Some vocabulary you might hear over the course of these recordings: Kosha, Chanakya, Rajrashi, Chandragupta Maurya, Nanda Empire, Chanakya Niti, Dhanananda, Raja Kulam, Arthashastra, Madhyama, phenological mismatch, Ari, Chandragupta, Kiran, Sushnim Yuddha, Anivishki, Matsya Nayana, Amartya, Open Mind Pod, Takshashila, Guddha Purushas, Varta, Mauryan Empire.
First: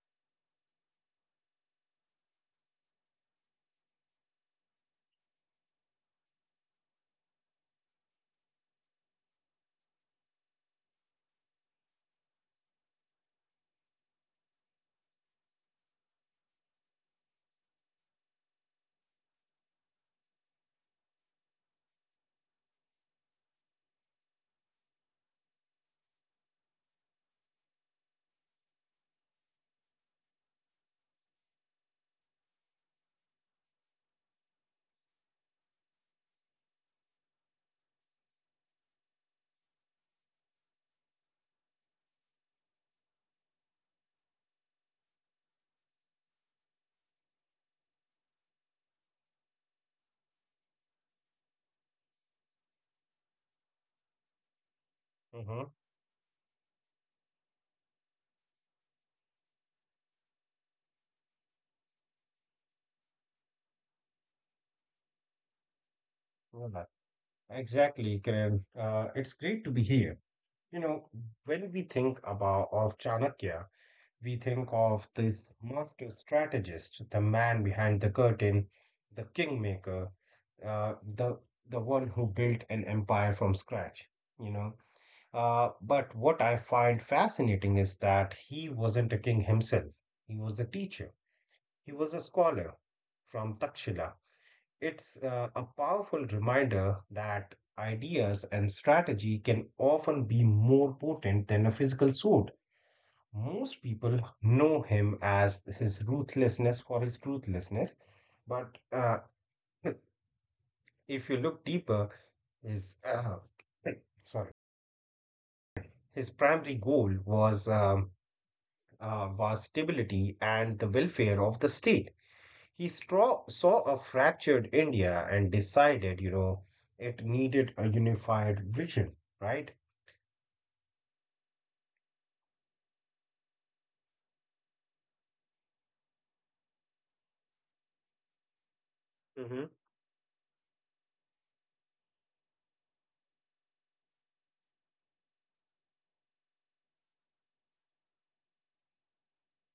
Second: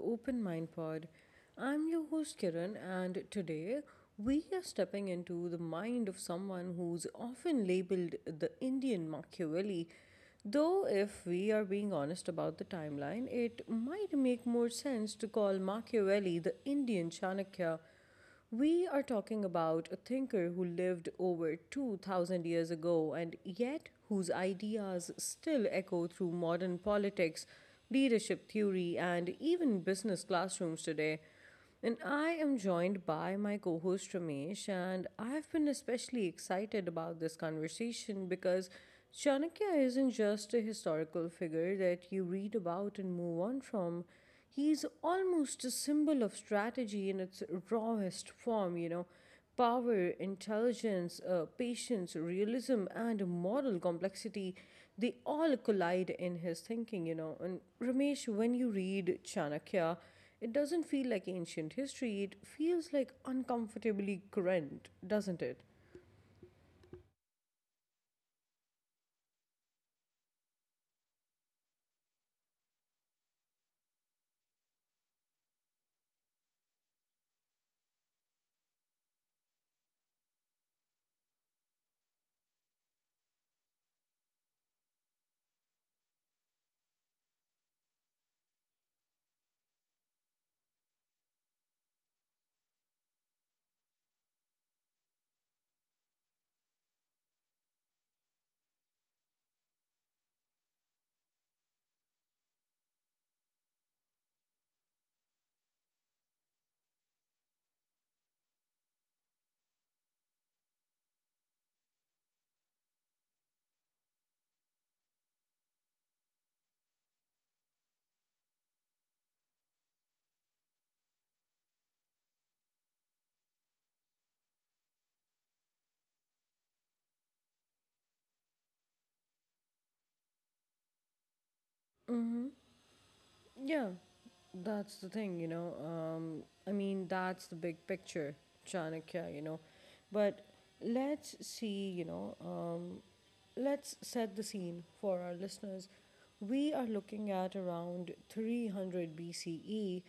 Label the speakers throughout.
Speaker 1: Open Mind Pod. I'm your host Kiran, and today we are stepping into the mind of someone who's often labeled the Indian Machiavelli. Though, if we are being honest about the timeline, it might make more sense to call Machiavelli the Indian Chanakya. We are talking about a thinker who lived over 2000 years ago, and yet whose ideas still echo through modern politics, leadership theory, and even business classrooms today. And I am joined by my co host Ramesh, and I've been especially excited about this conversation because Chanakya isn't just a historical figure that you read about and move on from. He's almost a symbol of strategy in its rawest form. Power, intelligence, patience, realism, and moral complexity, they all
Speaker 2: hmm
Speaker 1: collide in his thinking. And Ramesh, when you read Chanakya, it doesn't feel like ancient history, it feels like uncomfortably current, doesn't it?
Speaker 2: Exactly, Kiran. It's great to be here. You know, when we think about of Chanakya, we think of this master strategist, the man behind the curtain, the kingmaker, uh, the the one who built an empire from scratch. You know, but what I find fascinating is that he wasn't a king himself. He was a teacher. He was a scholar from Takshila. It's a powerful reminder that ideas and strategy can often be more potent than a physical sword. Most people know him as his ruthlessness for his ruthlessness, but if you look deeper, his sorry, his primary goal was stability and the welfare of the state. He saw a fractured India and decided, you know, it needed a unified vision, right?
Speaker 1: Yeah, that's the thing. I mean, that's the big picture, Chanakya.
Speaker 2: Mm-hmm.
Speaker 1: But let's see, let's set the scene for our listeners. We are looking at around 300 BCE.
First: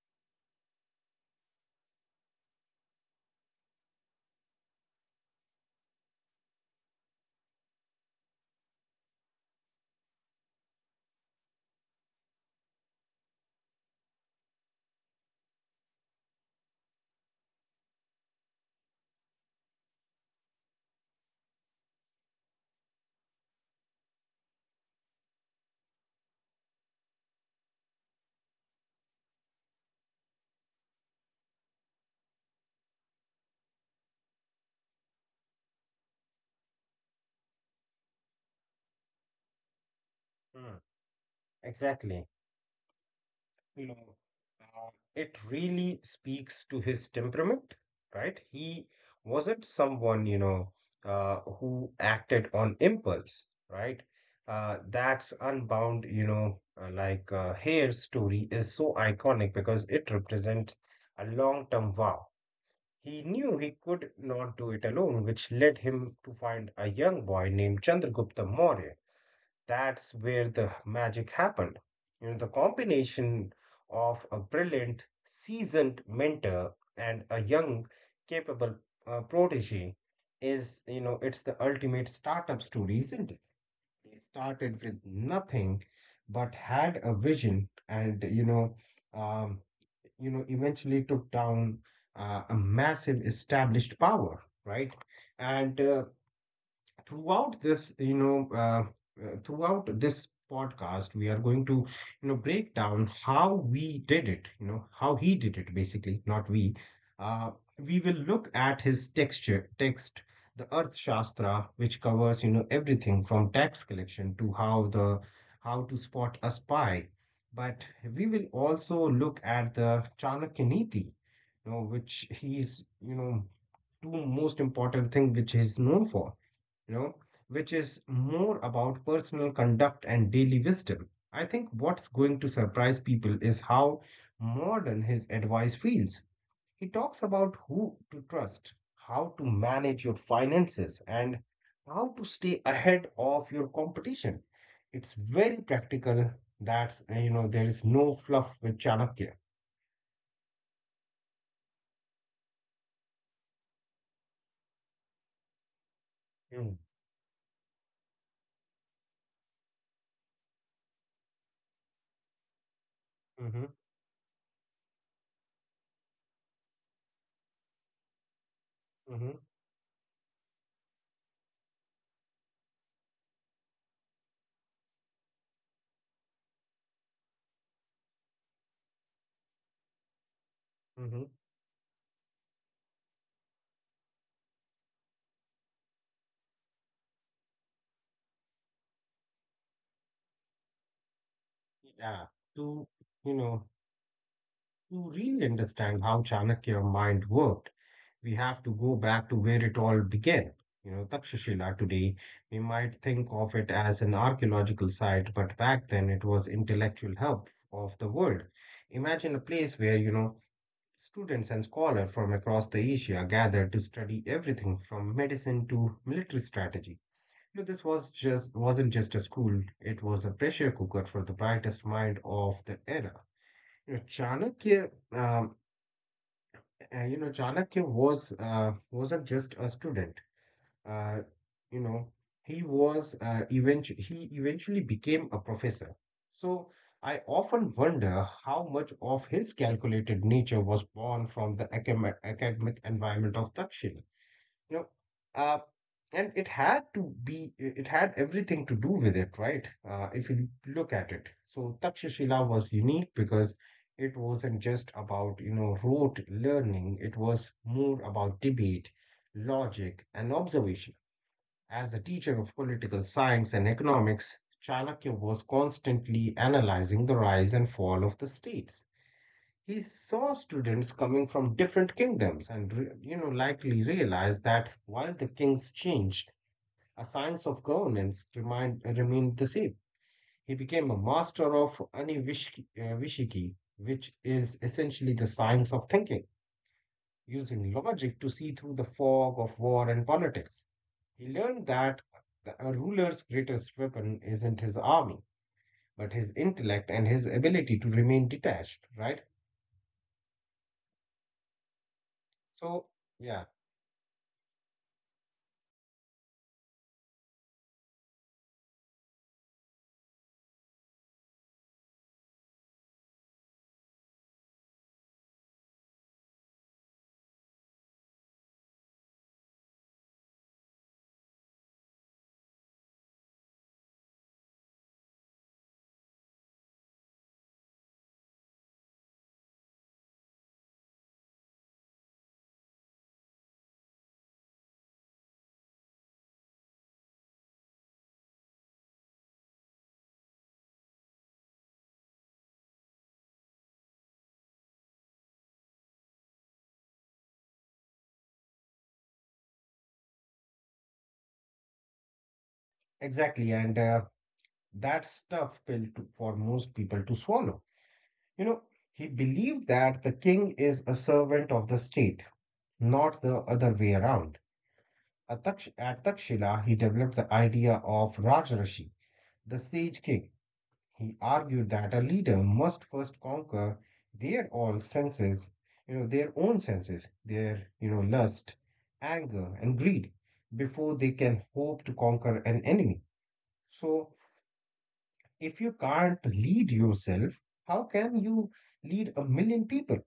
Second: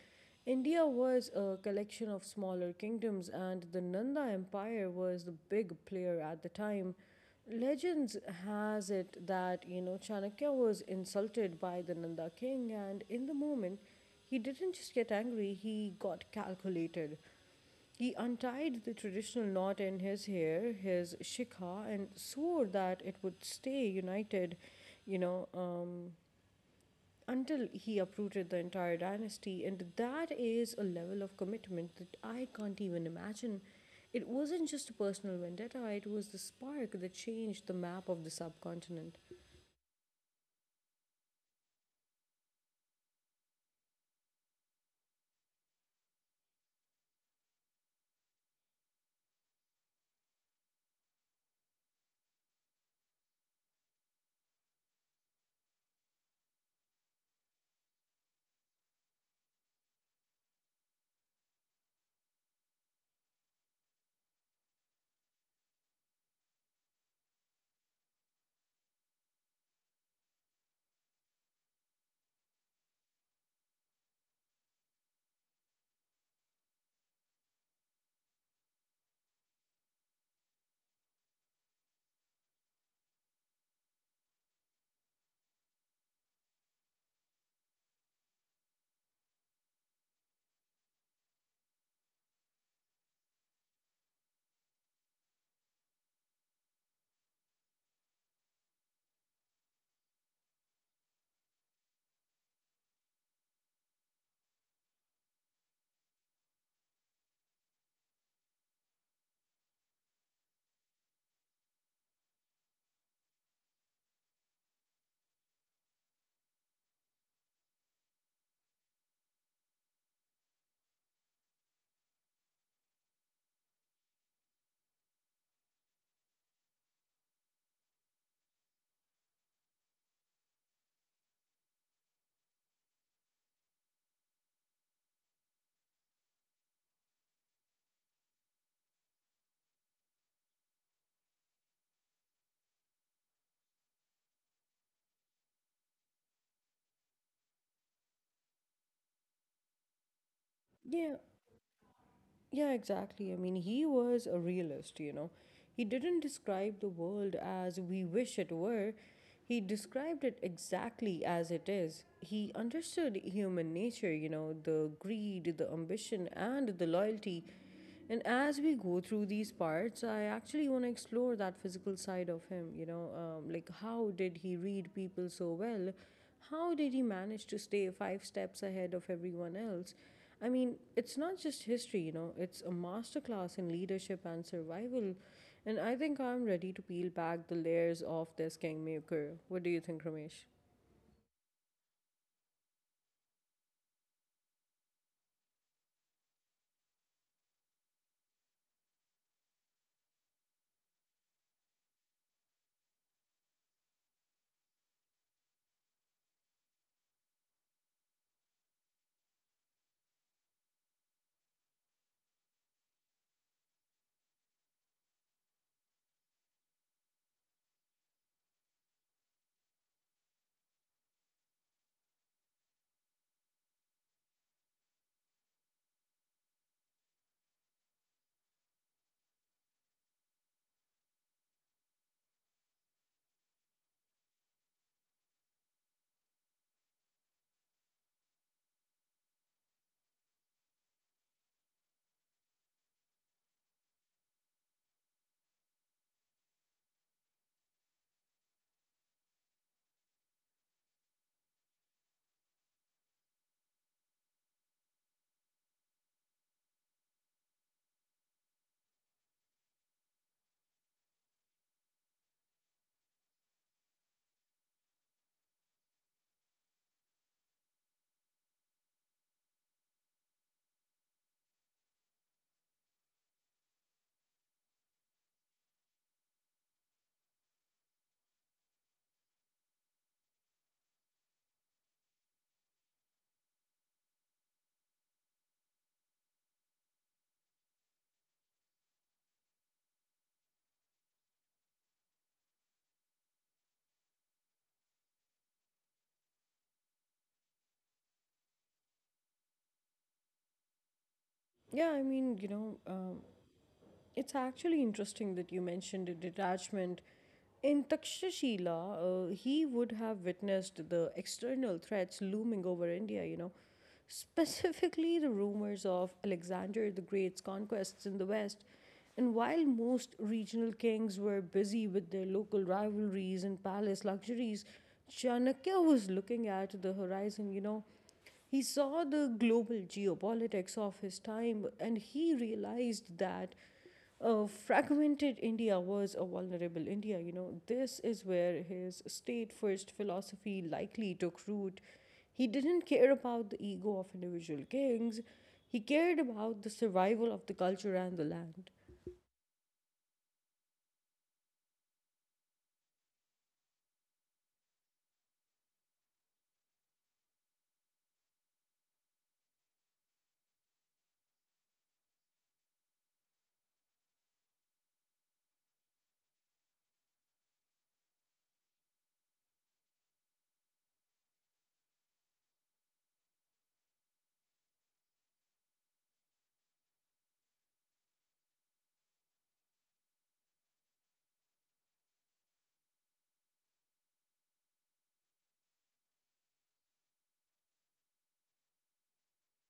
Speaker 1: India was a collection of smaller kingdoms, and the Nanda Empire was the big player at the time. Legends has it that Chanakya was insulted by the Nanda king, and in the moment, he didn't just get angry, he got calculated. He untied the traditional knot in his hair, his shikha, and swore that it would stay united, you know, um, until he uprooted the entire dynasty. And that is a level of commitment that I can't even imagine. It wasn't just a personal vendetta, it was the spark that changed the map of the subcontinent.
Speaker 2: Mm, exactly. You know, it really speaks to his temperament, right? He wasn't someone, you know, who acted on impulse, right? That's unbound, you know, hair story is so iconic because it represents a long-term vow. He knew he could not do it alone, which led him to find a young boy named Chandragupta Maurya. That's where the magic happened. You know, the combination of a brilliant, seasoned mentor and a young, capable, protege is, you know, it's the ultimate startup story, isn't it? They started with nothing but had a vision and, um, eventually took down a massive established power, right? And throughout this you know uh, throughout this podcast we are going to, you know, break down how we did it, you know, how he did it basically, not we. uh, we will look at his text, the earth shastra, which covers, you know, everything from tax collection to how to spot a spy. But we will also look at the Chanakya Niti, you know, which he's two most important thing which he's known for, you know, which is more about personal conduct and daily wisdom. I think what's going to surprise people is how modern his advice feels. He talks about who to trust, how to manage your finances, and how to stay ahead of your competition. It's very practical. You know, there is no fluff with Chanakya.
Speaker 1: Yeah, yeah, exactly. I mean, he was a realist. He didn't
Speaker 2: Mm.
Speaker 1: describe the world as we wish it were. He described it exactly as it is. He understood
Speaker 2: hmm
Speaker 1: human nature, the greed, the ambition, and the loyalty. And as we
Speaker 2: hmm
Speaker 1: go through these parts, I actually want to explore that physical side of him, like how did he read people so well? How did he manage to stay five steps ahead of everyone else? I mean,
Speaker 2: hmm
Speaker 1: it's not just history, it's a masterclass in leadership and survival. And I think I'm ready to peel back the layers of this kingmaker. What do you think, Ramesh?
Speaker 2: Yeah. To, you know, to really understand how Chanakya mind worked, we have to go back to where it all began. You know, Takshashila today, we might think of it as an archaeological site, but back then it was intellectual hub of the world. Imagine a place where, you know, students and scholars from across the Asia gathered to study everything from medicine to military strategy. You know, this was just wasn't just a school, it was a pressure cooker for the brightest mind of the era. You know, Chanakya, um, you know, Chanakya was wasn't just a student. Uh, you know he was uh, eventually he eventually became a professor. So I often wonder how much of his calculated nature was born from the academic environment of Takshila. you know uh, and it had to be, it had everything to do with it, right? If you look at it, so Takshashila was unique because it wasn't just about, you know, rote learning, it was more about debate, logic and observation. As a teacher of political science and economics, Chanakya was constantly analyzing the rise and fall of the states. He saw students coming from different kingdoms and likely realized that while the kings changed, a science of governance remained the same. He became a master of Vishiki, which is essentially the science of thinking, using logic to see through the fog of war and politics. He learned that a ruler's greatest weapon isn't his army, but his intellect and his ability to remain detached, right?
Speaker 1: Yeah, I mean,
Speaker 2: So,
Speaker 1: you know,
Speaker 2: yeah,
Speaker 1: um, It's actually interesting that you mentioned the detachment. In Takshashila, he would have witnessed the external threats looming over India, specifically the rumors of Alexander the Great's conquests in the West. And while most regional kings were busy with their local rivalries and palace luxuries, Chanakya was looking at the horizon. He saw the global geopolitics of his time and he realized that fragmented India was a vulnerable India. This is where his state first philosophy likely took root. He didn't care about the ego of individual kings, he cared about the survival of the culture and the land.
Speaker 2: exactly. And That's tough pill to, for most people to swallow. You know, he believed that the king is a servant of the state, not the other way around. At Takshila, he developed the idea of Rajrashi, the sage king. He argued that a leader must first conquer their all senses, their own senses, their, you know, lust, anger, and greed before they can hope to conquer an enemy. So if you can't lead yourself, how can you lead a million people?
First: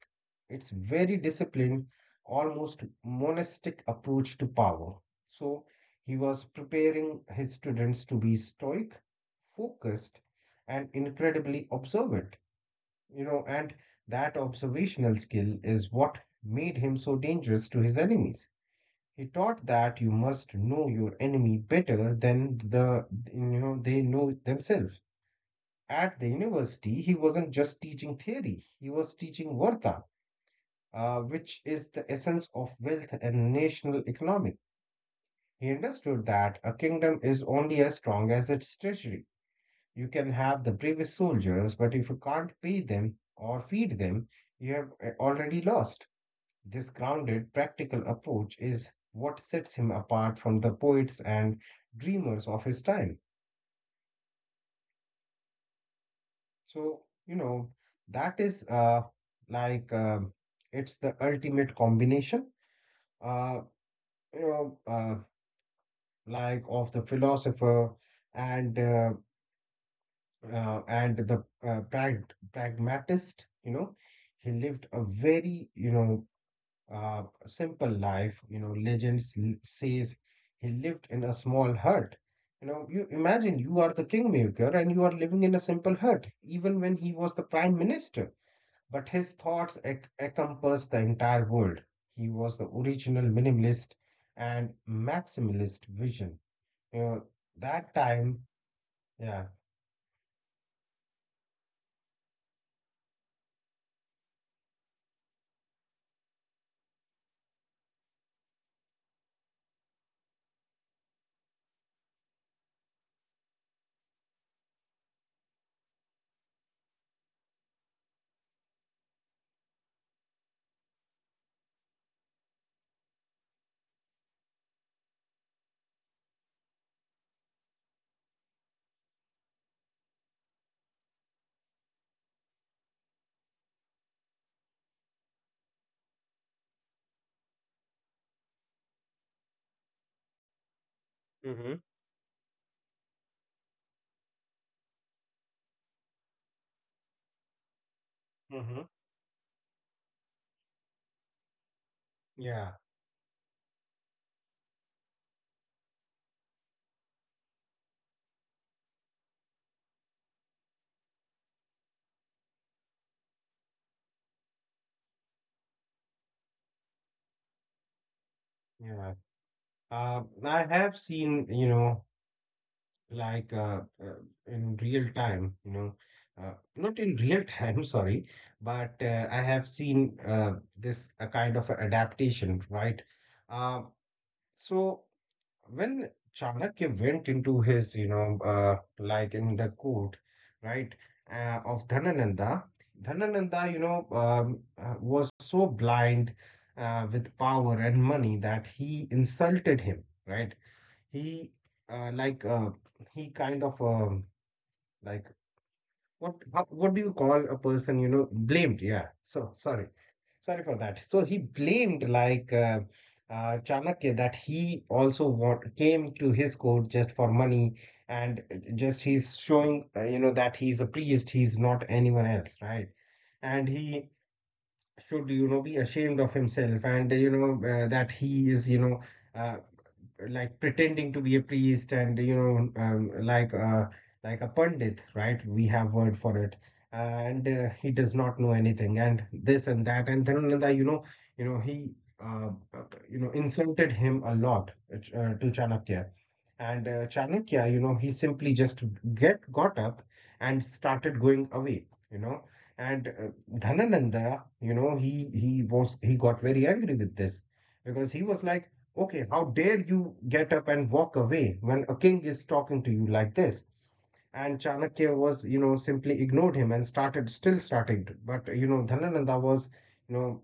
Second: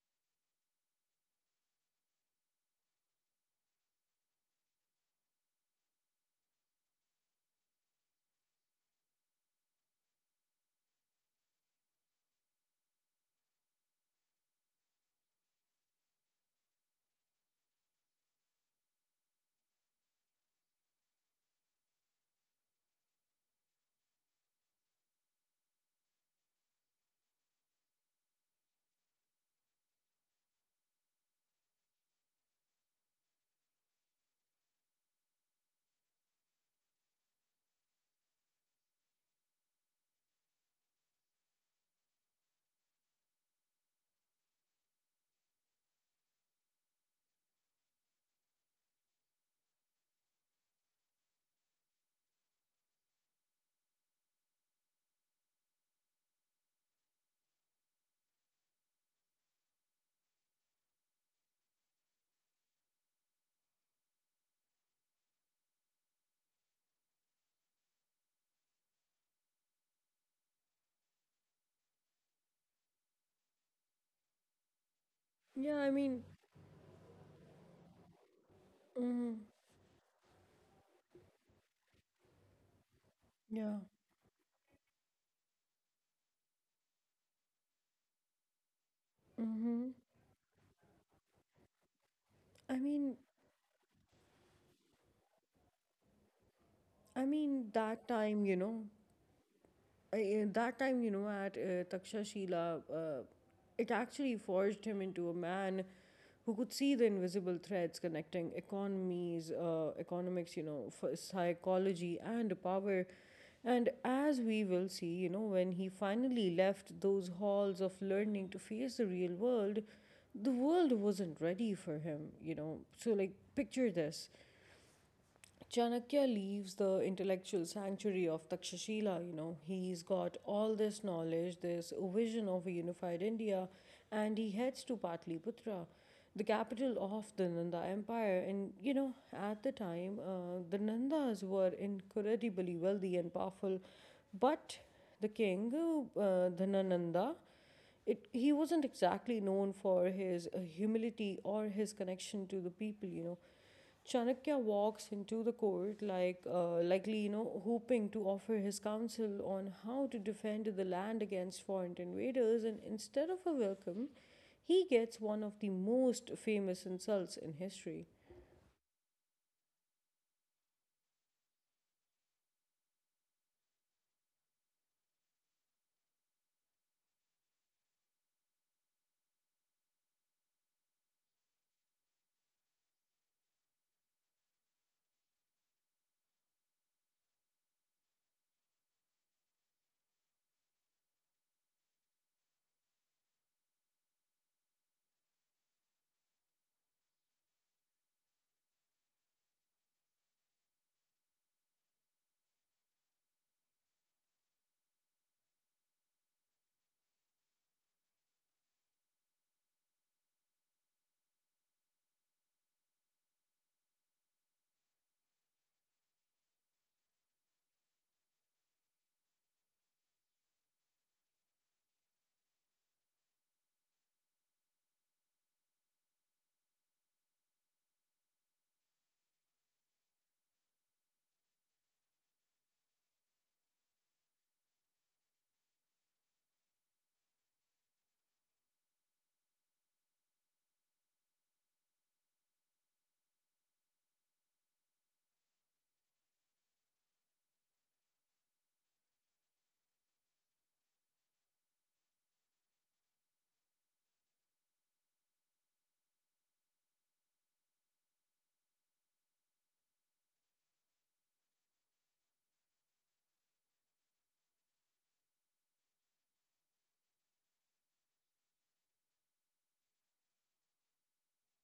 Speaker 2: It's very disciplined, almost monastic approach to power. So he was preparing his students to be stoic, focused, and incredibly observant. You know, and that observational skill is what made him so dangerous to his enemies. He taught that you must know your enemy better than they know themselves. At the university, he wasn't just teaching theory, he was teaching Varta, which is the essence of wealth and national economic. He understood that a kingdom is only as strong as its treasury. You can have the bravest soldiers, but if you can't pay them or feed them, you have already lost. This grounded, practical approach is what sets him apart from the poets and dreamers of his time. So, you know, that is like It's the ultimate combination, uh, you know, uh, of the philosopher and uh, and the prag pragmatist. He lived a very,
Speaker 1: Yeah,
Speaker 2: you
Speaker 1: I
Speaker 2: know,
Speaker 1: mean,
Speaker 2: simple life. You know,
Speaker 1: mm,
Speaker 2: says he lived in a small hut. You know, you imagine you
Speaker 1: yeah.
Speaker 2: are the kingmaker and you are living in a simple hut, even when he was the prime minister. But his thoughts
Speaker 1: Mm-hmm.
Speaker 2: encompassed the entire world. He was the
Speaker 1: I mean,
Speaker 2: original minimalist and maximalist vision. You know,
Speaker 1: I mean
Speaker 2: that
Speaker 1: that
Speaker 2: time,
Speaker 1: time, you know,
Speaker 2: yeah.
Speaker 1: I- uh, that time, you know, at Takshashila, it actually forged him into a man who could see the invisible threads connecting economics, psychology and power. And as we will see, when he finally left those halls of learning to face the real world, the world wasn't ready for him. So, like, picture this. Chanakya leaves the intellectual sanctuary of Takshashila. He's got all this knowledge, this vision of a unified India, and he heads to Patliputra, the capital of the Nanda Empire. And at the time, the Nandas were
Speaker 2: Mm-hmm.
Speaker 1: incredibly wealthy and powerful, but the king, Dhanananda, he
Speaker 2: Mm-hmm.
Speaker 1: wasn't exactly known for his humility or his connection to
Speaker 2: Yeah.
Speaker 1: the people. Chanakya walks into the court likely hoping to offer his counsel on how to defend the land against foreign invaders, and instead of a welcome he gets one of the most famous insults in history.
Speaker 2: Yeah. I have seen, you know, like uh, uh, in real time, you know, not in real time, sorry, but I have seen this a kind of a adaptation, right? Uh, so when Chanakya went into his, you know, like in the court, right, of Dhanananda. Dhanananda, you know, was so blind with power and money that he insulted him, right? He, like, he kind of, like, what how, What do you call a person, you know, blamed? Yeah, so sorry, sorry for that. So he blamed, Chanakya that he also came to his court just for money, and just he's showing, you know, that he's a priest, he's not anyone else, right? And he should, you know, be ashamed of himself, and you know, that he is, you know, uh, pretending to be a priest, and you know, a pandit, right, we have word for it. And he does not know anything and this and that. And Dhanananda, you know, you know he uh, uh, you know, insulted him a lot, to Chanakya. And Chanakya, you know, he simply just get got up and started going away, you know. And Dhanananda, you know, he got very angry with this, because he was like, "Okay, how dare you get up and walk away when a king is talking to you like this?" And Chanakya was, you know, simply ignored him and still started. But, you know, Dhanananda was, you know,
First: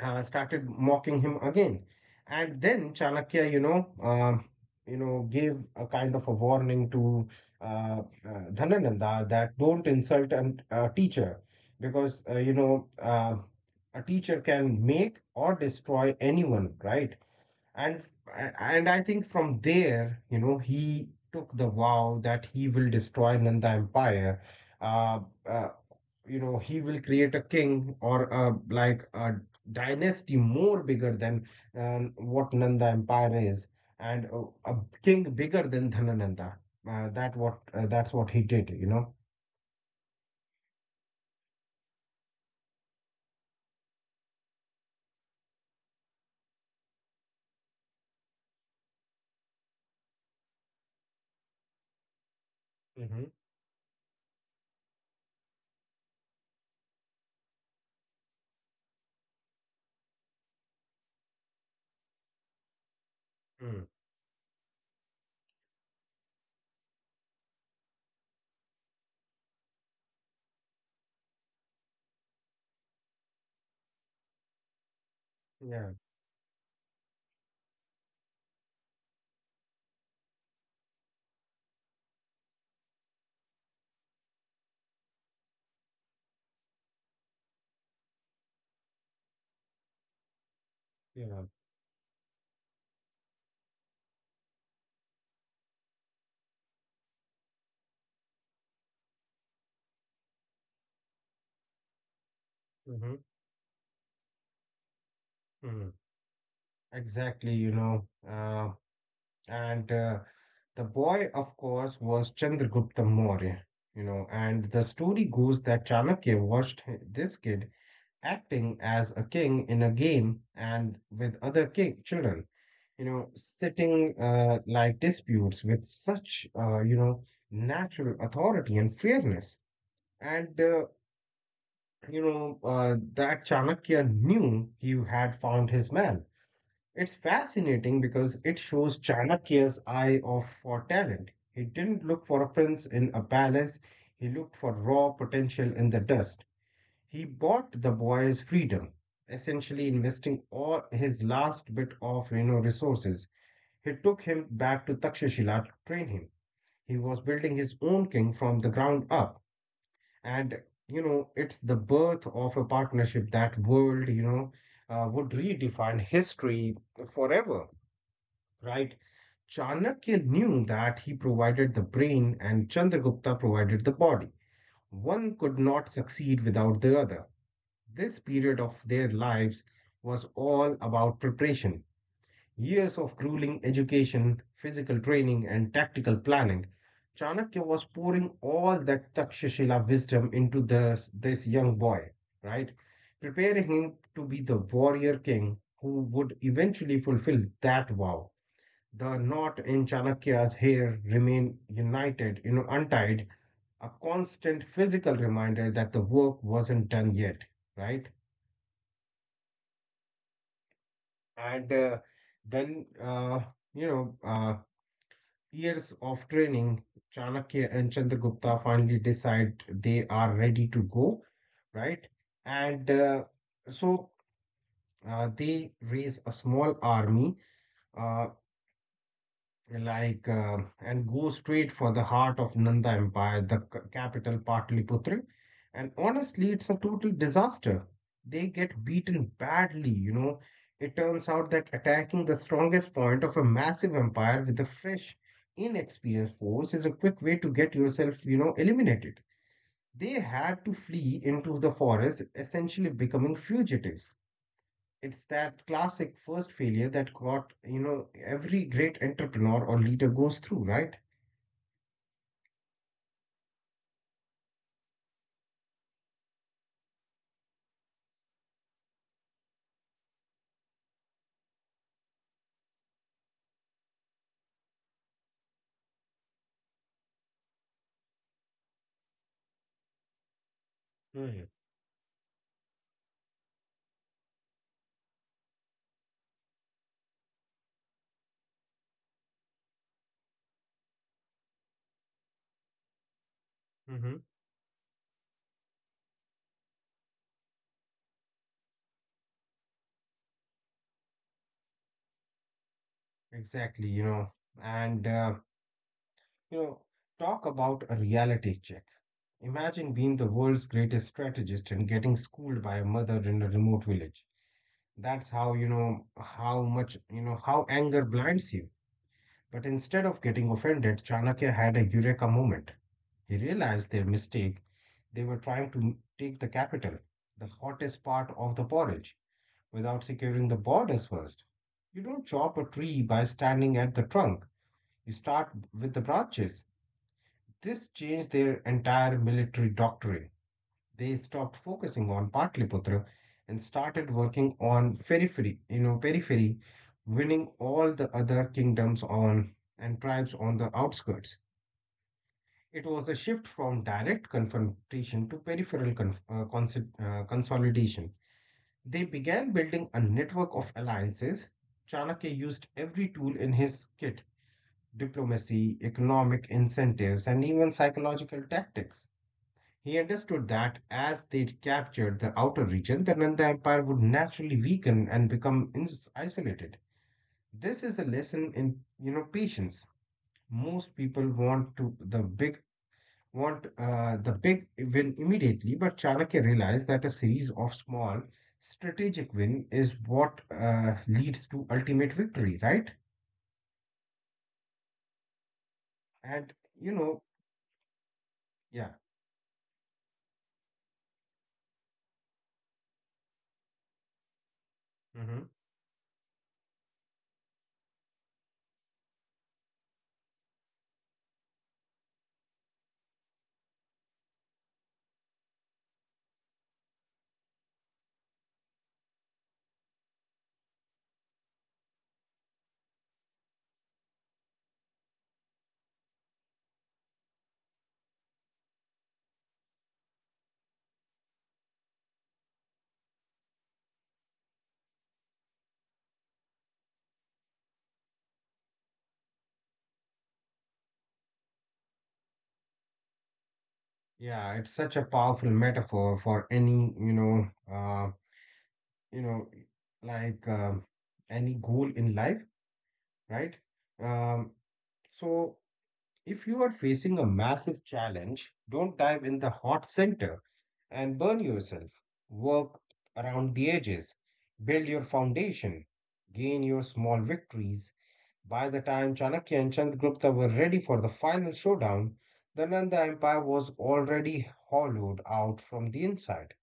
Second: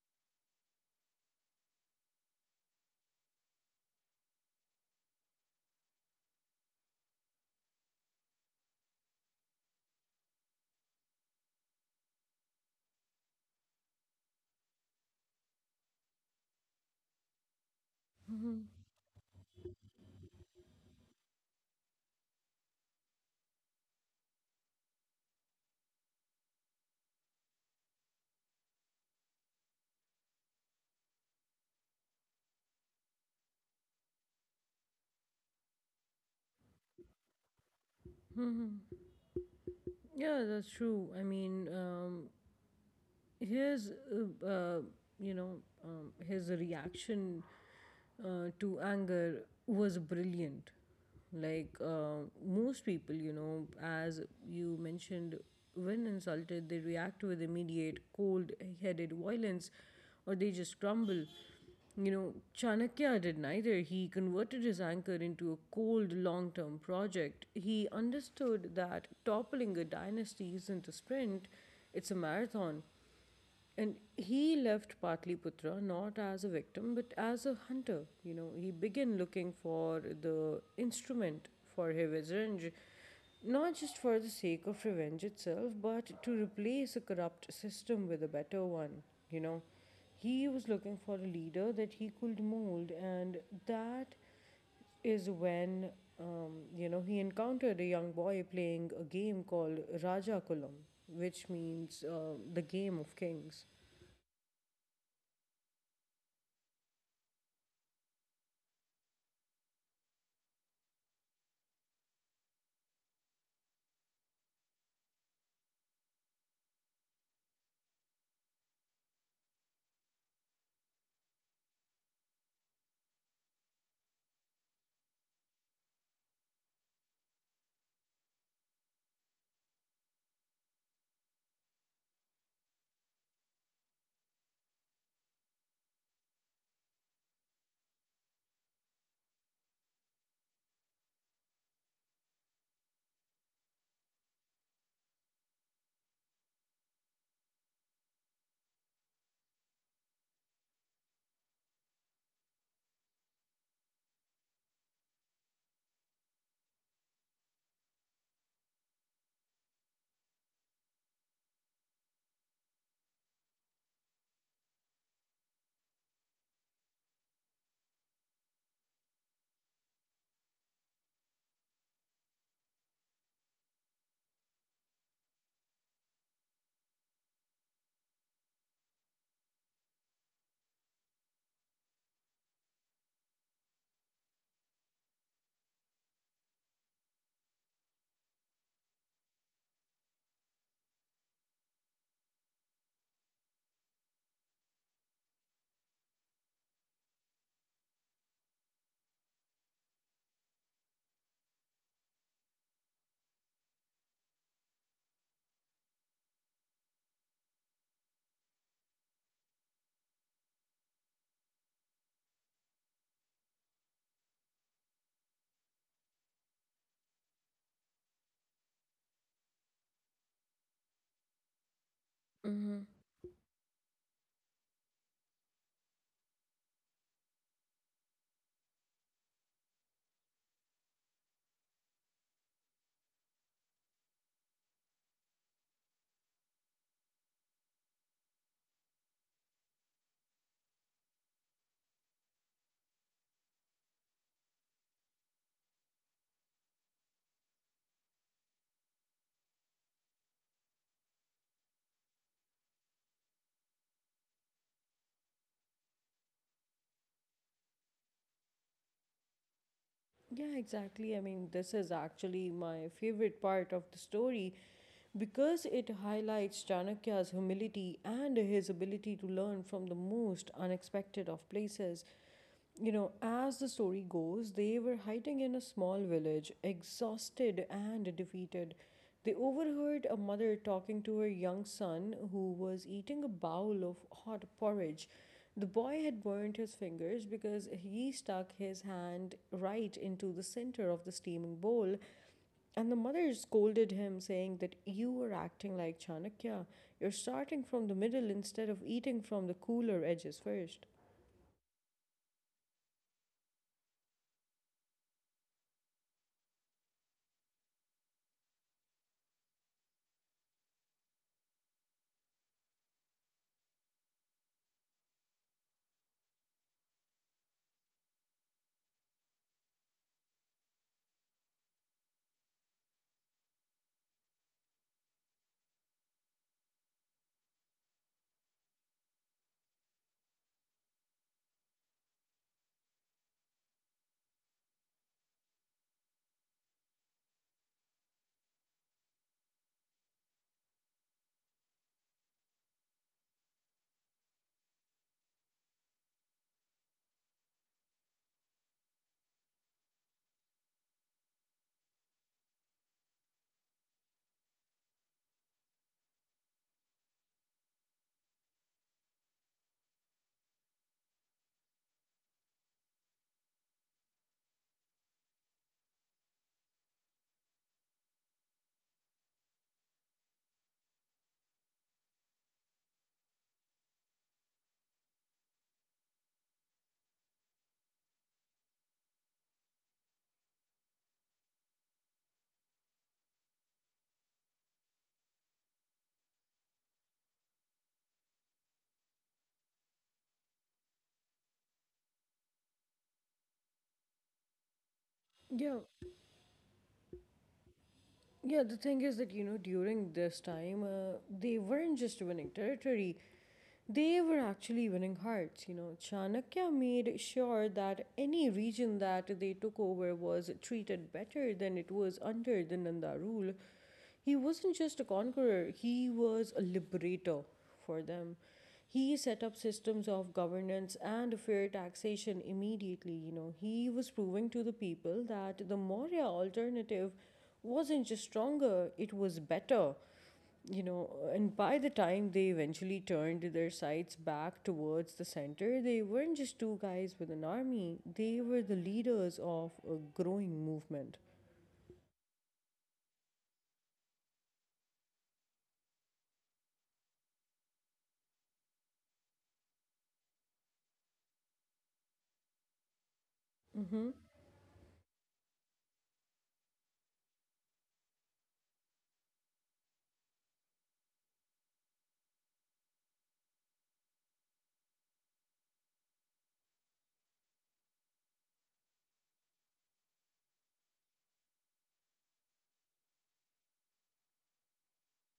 Speaker 2: started mocking him again. And then Chanakya, you know, gave a kind of a warning to uh, Dhanananda that don't insult a teacher, because, a teacher can make or destroy anyone, right? And
Speaker 1: Mhm.
Speaker 2: and I think from there, you know, he took the vow that he will destroy Nanda Empire. Uh, uh, you know, he will create a king or a, like a dynasty more bigger than what Nanda Empire is, and a king bigger than Dhanananda. That's what he did,
Speaker 1: Mhm.
Speaker 2: you know.
Speaker 1: Yeah, that's true. I mean, his, uh, uh, his reaction to anger was brilliant. Like, most
Speaker 2: Mm-hmm.
Speaker 1: people, as you mentioned, when insulted they react with immediate cold headed violence, or they just crumble. Chanakya did
Speaker 2: Mm.
Speaker 1: neither. He converted his anger into a cold long term project. He understood that toppling a dynasty isn't a sprint, it's a marathon. And he left
Speaker 2: Yeah,
Speaker 1: Patliputra not as a victim but as a hunter. He began looking for the instrument for his revenge, not just for the sake of revenge itself, but to replace a corrupt system with a better one. You know, he
Speaker 2: yeah.
Speaker 1: was looking for a leader that he could mold, and that is when he encountered a young boy playing a game called Raja Kulam, which means
Speaker 2: Mm-hmm.
Speaker 1: uh, the game of kings.
Speaker 2: Mm. Exactly, you know. And The boy, of course, was Chandragupta Maurya, you know. And the story goes that Chanakya watched this kid acting as a king in a game and with other king children, you know, sitting, like disputes with such, natural authority and fairness. And that Chanakya knew he had found his man. It's fascinating because it shows Chanakya's eye of for talent. He didn't look for a prince in a palace, he looked for raw potential in the dust. He bought the boy's freedom, essentially investing all his last bit of, you know, resources. He took him back to Takshashila to train him. He was building his own king from the ground up, and you know it's the birth of a partnership that world, you know, would redefine history forever, right? Chanakya knew that he provided the brain and Chandragupta provided the body. One could not succeed without the other. This period of their lives was all about preparation. Years of grueling education, physical training, and tactical planning. Chanakya was pouring all that Takshashila wisdom into this young boy, right? Preparing him to be the warrior king who would eventually fulfill that vow. The knot in Chanakya's hair remained untied, a constant physical reminder that the work wasn't done yet, right? And then, uh, you know, uh, years of training, Chanakya and Chandragupta finally decide they are ready to go, right? And so
Speaker 1: Hmm.
Speaker 2: They raise a small army. Uh, and go straight for the heart of Nanda Empire, the capital Pataliputra. And honestly, it's a total disaster. They get beaten badly, It turns out that attacking the strongest point of a massive empire with a fresh, inexperienced force is a quick way to get yourself, eliminated. They had to flee into the forest, essentially becoming fugitives. It's that classic first failure that every great entrepreneur or leader goes through, right?
Speaker 1: Yeah, exactly. I mean, this is actually my favorite part of the story because it highlights Chanakya's humility and his ability to learn from the most unexpected of places. As the story goes, they were hiding in a small village, exhausted and defeated. They overheard
Speaker 2: Mm.
Speaker 1: a mother talking to her young son who was eating a bowl of hot porridge. The boy had burned his fingers because he stuck his hand right into the center of the steaming bowl,
Speaker 2: Mm-hmm.
Speaker 1: and the mother scolded him, saying that you are acting like Chanakya. You're starting from the middle instead of eating from the cooler edges first.
Speaker 2: Exactly, and uh, you know, talk about a reality check. Imagine being the world's greatest strategist and getting schooled by a mother in a remote village. That's how, you know, how much, you know, how anger blinds you. But instead of getting offended, Chanakya had a eureka moment. He realized their mistake. They were trying to take the capital, the hottest part of the porridge, without securing the borders first. You don't chop a tree by standing at the trunk, you start with the branches. This changed their entire military doctrine. They stopped focusing on Patliputra and started working on periphery, winning all the other kingdoms on and tribes on the outskirts. It was a shift from direct confrontation to peripheral consolidation. They began building a network of alliances. Chanakya used every tool in his kit: diplomacy, economic incentives, and even psychological tactics. He understood that as they captured the outer region, the Nanda Empire would naturally weaken and become isolated. This is a lesson in patience. Most people want the big win immediately, but Chanakya realized that a series of small, strategic win is what leads to ultimate victory, right? And you
Speaker 1: Yeah,
Speaker 2: know, yeah,
Speaker 1: Yeah, the thing is that, during this time, they weren't just winning territory,
Speaker 2: hmm,
Speaker 1: they were actually winning hearts. Chanakya made sure that any region that they took over was treated better than it was under the Nanda rule. He wasn't just a conqueror, he was a liberator for them. He set up systems of governance and fair taxation immediately. He was proving to the people that the Maurya alternative wasn't just stronger, it was better, and by the time they eventually turned their sights back towards the center, they weren't just two guys with an army, they were the leaders of a growing movement.
Speaker 2: yeah, it's such a powerful metaphor for any, uh, you know, like um any goal in life, right? Um, so If you are facing a massive challenge, don't dive in the hot center and burn yourself. Work around the edges, build your foundation, gain your small victories. By the time Chanakya and Chandragupta were ready for the final showdown, the Nanda Empire was already hollowed out from the inside.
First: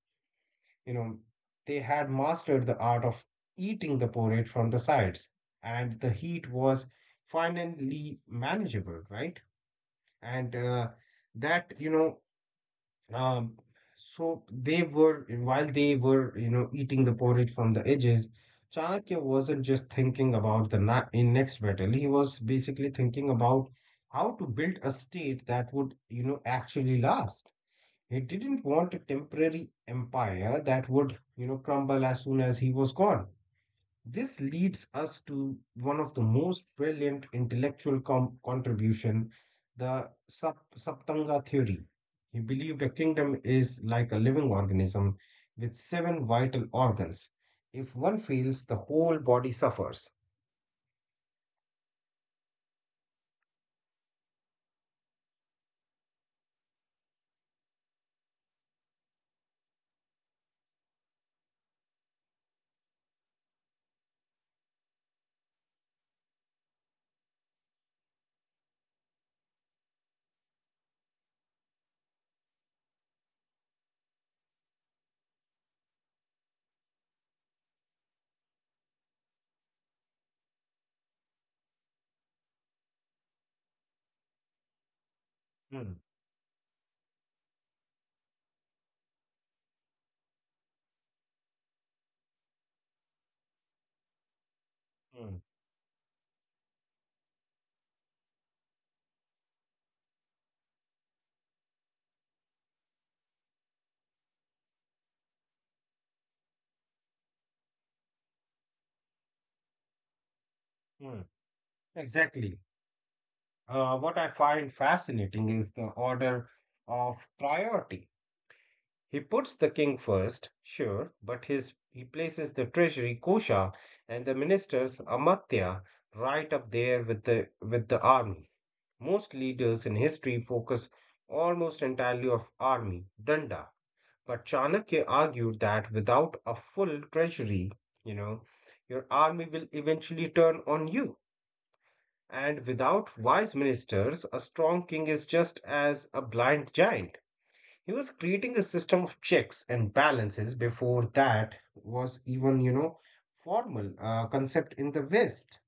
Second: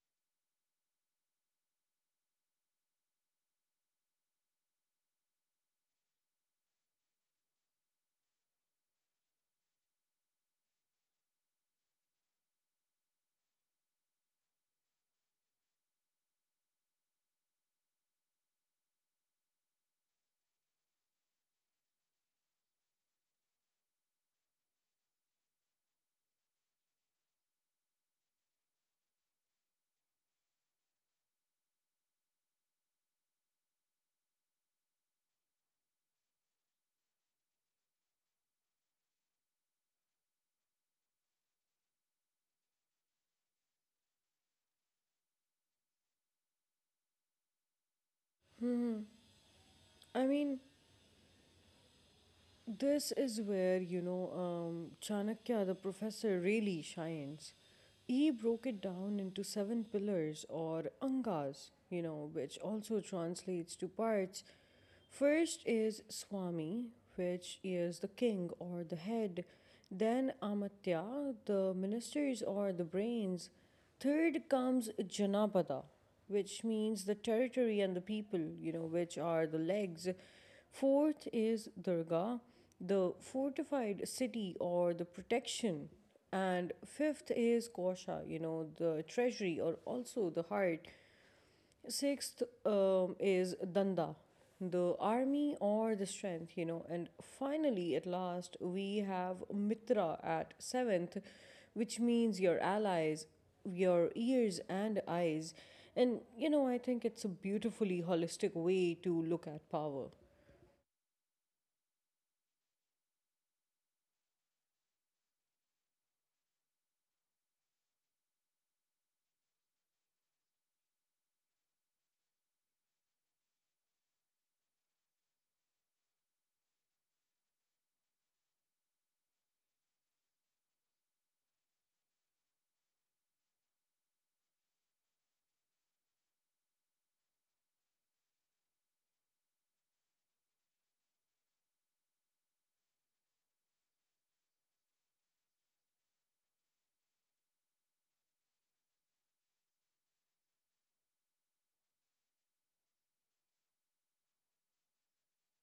Speaker 2: You know, they had mastered the art of eating the porridge from the sides, and the heat was finally manageable, right? and that you know um, so they were while they were eating the porridge from the edges. Chanakya wasn't just thinking about the na in next battle, he was basically thinking about how to build a state that would actually last. He didn't want a temporary empire that would crumble as soon as he was gone. This leads us to one of the most brilliant intellectual contribution, the Saptanga theory. He believed a kingdom is like a living organism with seven vital organs. If one fails, the whole body suffers.
Speaker 1: I mean, this is where Chanakya, the professor, really shines. He broke it down into seven pillars or angas, which also translates to parts. First is Swami, which is the king or the head. Then Amatya, the ministers or the brains. Third comes Janapada, which means the territory and the people, which are the legs. Fourth is Durga, the fortified city or the
Speaker 2: Hmm,
Speaker 1: protection. And fifth is Kosha, the treasury or also the heart. Sixth, is Danda, the
Speaker 2: hmm,
Speaker 1: army or the strength. And finally, at last, we have Mitra at seventh, which means your allies, your ears, and eyes. And I think it's a beautifully holistic way to look at power.
Speaker 2: hmm. Exactly. What I find fascinating is the order of priority. He puts the king first, sure, but he places the treasury Kosha and the ministers Amartya right up there with the army. Most leaders in history focus almost entirely on army danda, but Chanakya argued that without a full treasury, you know, your army will eventually turn on you. And without wise ministers, a strong king is just as a blind giant. He was creating a system of checks and balances before that was even, formal concept in the West.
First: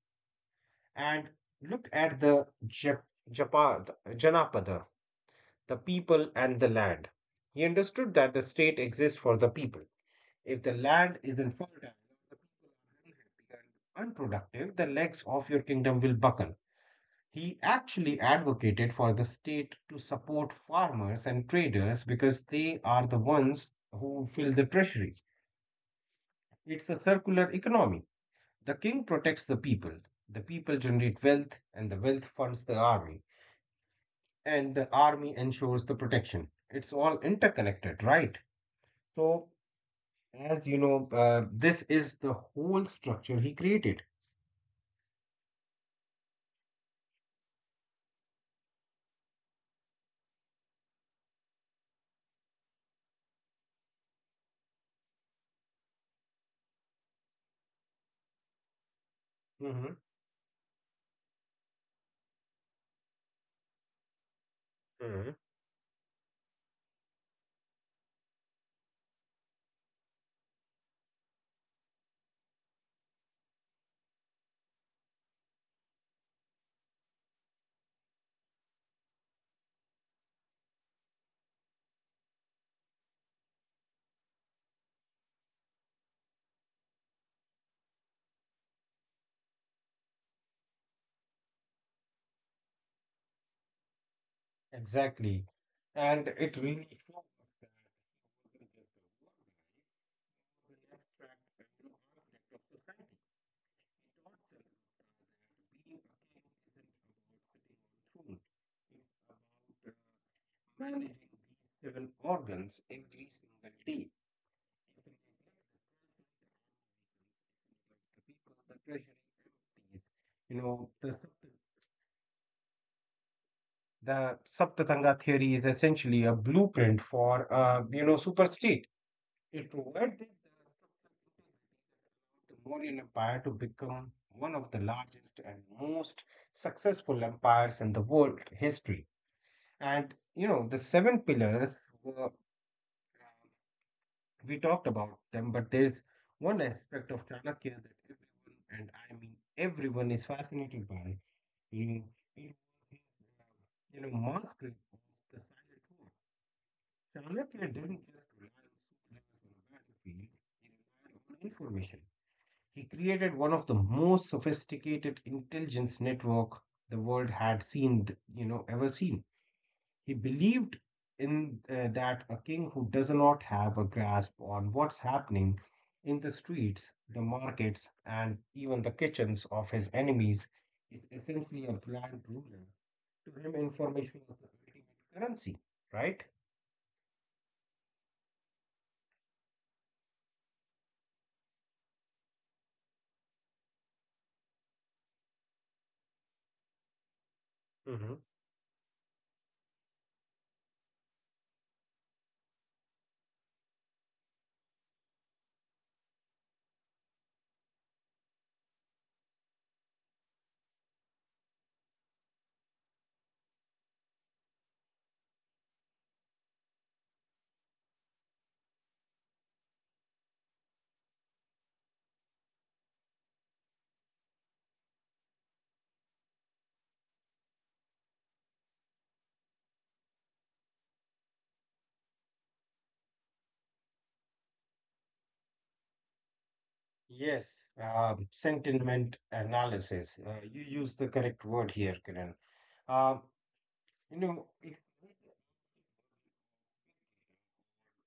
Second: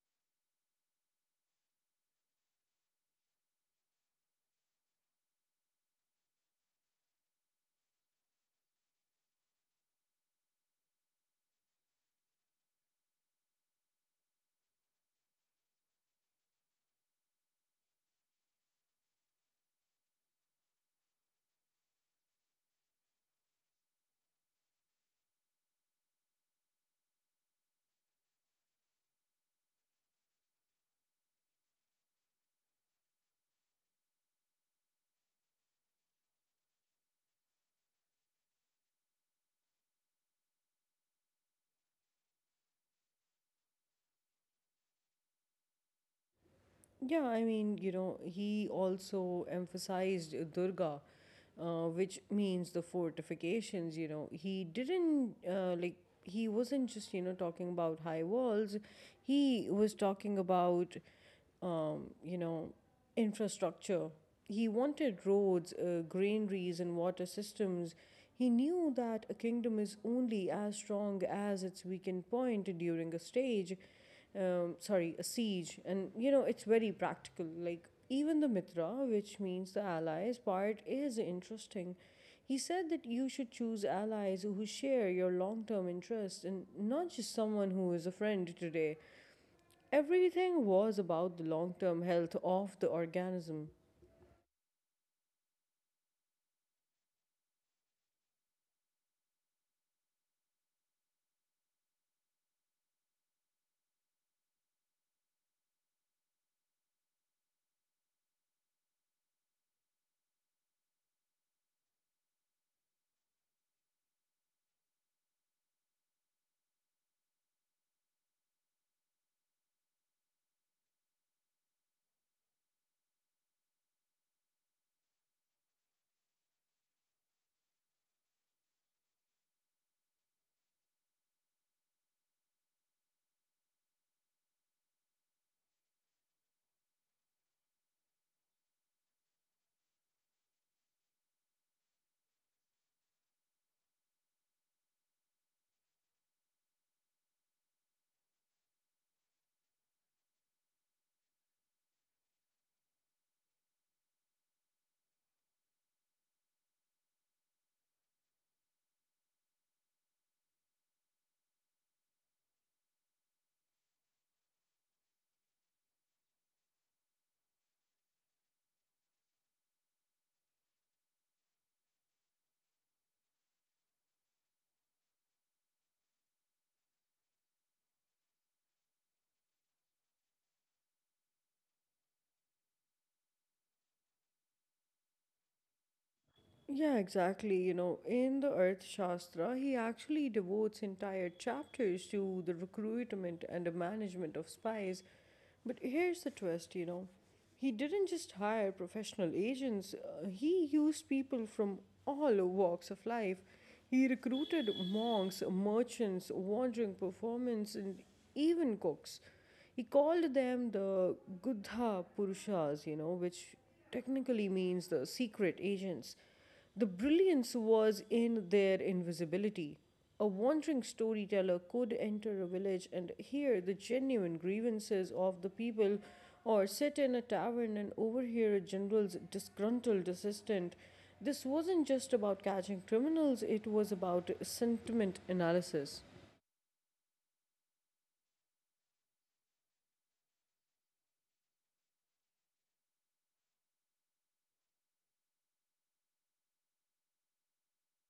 Speaker 2: And look at the Janapada, the people and the land. He understood that the state exists for the people. If the land isn't fertile, the people are unhappy and unproductive, the legs of your kingdom will buckle. He actually advocated for the state to support farmers and traders because they are the ones who fill the treasury. It's a circular economy. The king protects the people generate wealth, and the wealth funds the army, and the army ensures the protection. It's all interconnected, right? So, as you know, this is the whole structure he created.
Speaker 1: Yeah, I mean, he also emphasized Durga, which means the fortifications. You know, he didn't like he wasn't just talking about high walls. He was
Speaker 2: Mhm.
Speaker 1: talking about um, you know, infrastructure. He wanted
Speaker 2: Hmm.
Speaker 1: roads, granaries, and water systems. He knew that a kingdom is only as strong as its weakened point during a siege. And it's very practical. Like, even the Mitra, which means the allies part, is interesting. He said that you should choose allies who share your long term interests and not just someone who is a friend today. Everything was about the long term health of the organism.
Speaker 2: Exactly. And it really on an abstract and you know, architect of society. He taught Chandragupta that being a king isn't about sitting on a throne, it's about managing these seven organs every single day. If we neglect the cultural like the people, the treasury, empties, you know, the the Saptatanga theory is essentially a blueprint for, you know, superstate. It provided the Mauryan Empire to become one of the largest and most successful empires in the world history. And you know, the seven pillars were we talked about them, but there's one aspect of Chanakya that everyone, and I mean everyone, is fascinated by. You know, it was his, uh, you know, mastery of the silent war. Chanakya didn't just rely on soldiers on the battlefield, he relied on information. He created one of the most sophisticated intelligence network the world had seen, you know, ever seen. He believed in that a king who does not have a grasp on what's happening in the streets, the markets, and even the kitchens of his enemies is essentially a blind ruler. To him, information is the ultimate currency, right?
Speaker 1: Yeah, exactly. In the Earth Shastra, he actually devotes entire chapters to the recruitment and the management of spies. But here's the twist. He didn't
Speaker 2: Hmm.
Speaker 1: just hire professional agents, he used people from all walks of life. He recruited monks, merchants, wandering performers, and even cooks. He called them the Guddha Purushas, which technically means the secret agents. The brilliance was in their invisibility. A wandering storyteller could enter a village and hear the genuine grievances of the people, or sit in a tavern and overhear a general's disgruntled assistant. This wasn't just about catching criminals, it was about sentiment analysis.
Speaker 2: Yes, sentiment analysis. You use the correct word here, Kiran. Uh, you know, it,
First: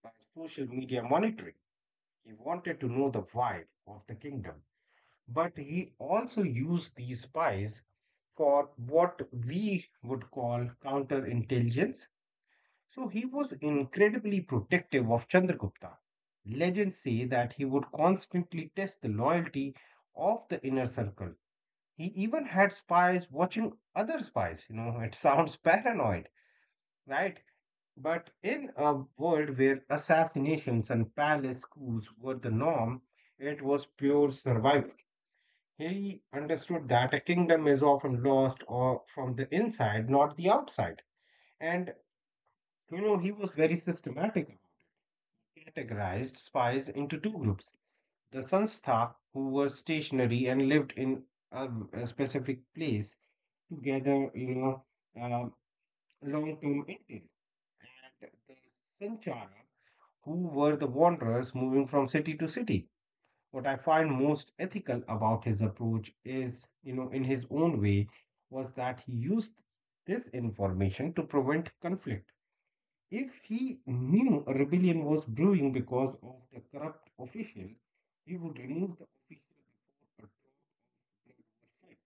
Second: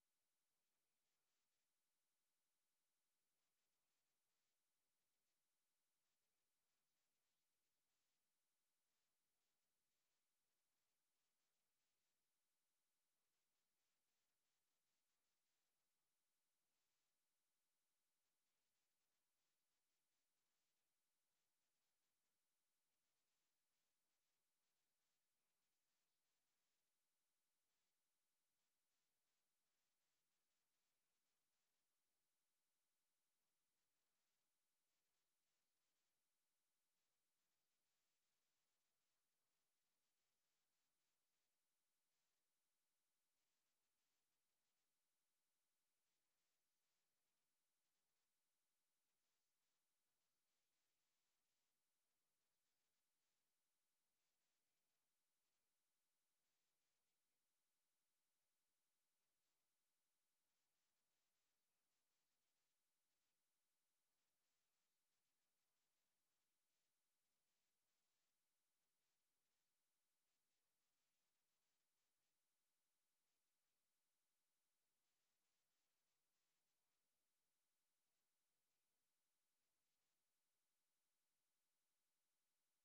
Speaker 2: uh, social media monitoring. He wanted to know the vibe of the kingdom, but he also used these spies for what we would call counterintelligence. So he was incredibly protective of Chandragupta. Legends say that he would constantly test the loyalty of the inner circle. He even had spies watching other spies. It sounds paranoid, right? But in a world where assassinations and palace coups were the norm, it was pure survival. He understood that a kingdom is often lost or from the inside, not the outside. And you know, he was very systematic. Categorized spies into two groups: the Sanstha, who were stationary and lived in a, a specific place, together, uh, long term India, and the Sanchara, who were the wanderers moving from city to city. What I find most ethical about his approach is, you know, in his own way, was that he used this information to prevent conflict. If he knew a rebellion was brewing because of the corrupt official, he would remove the official before a drop was shed.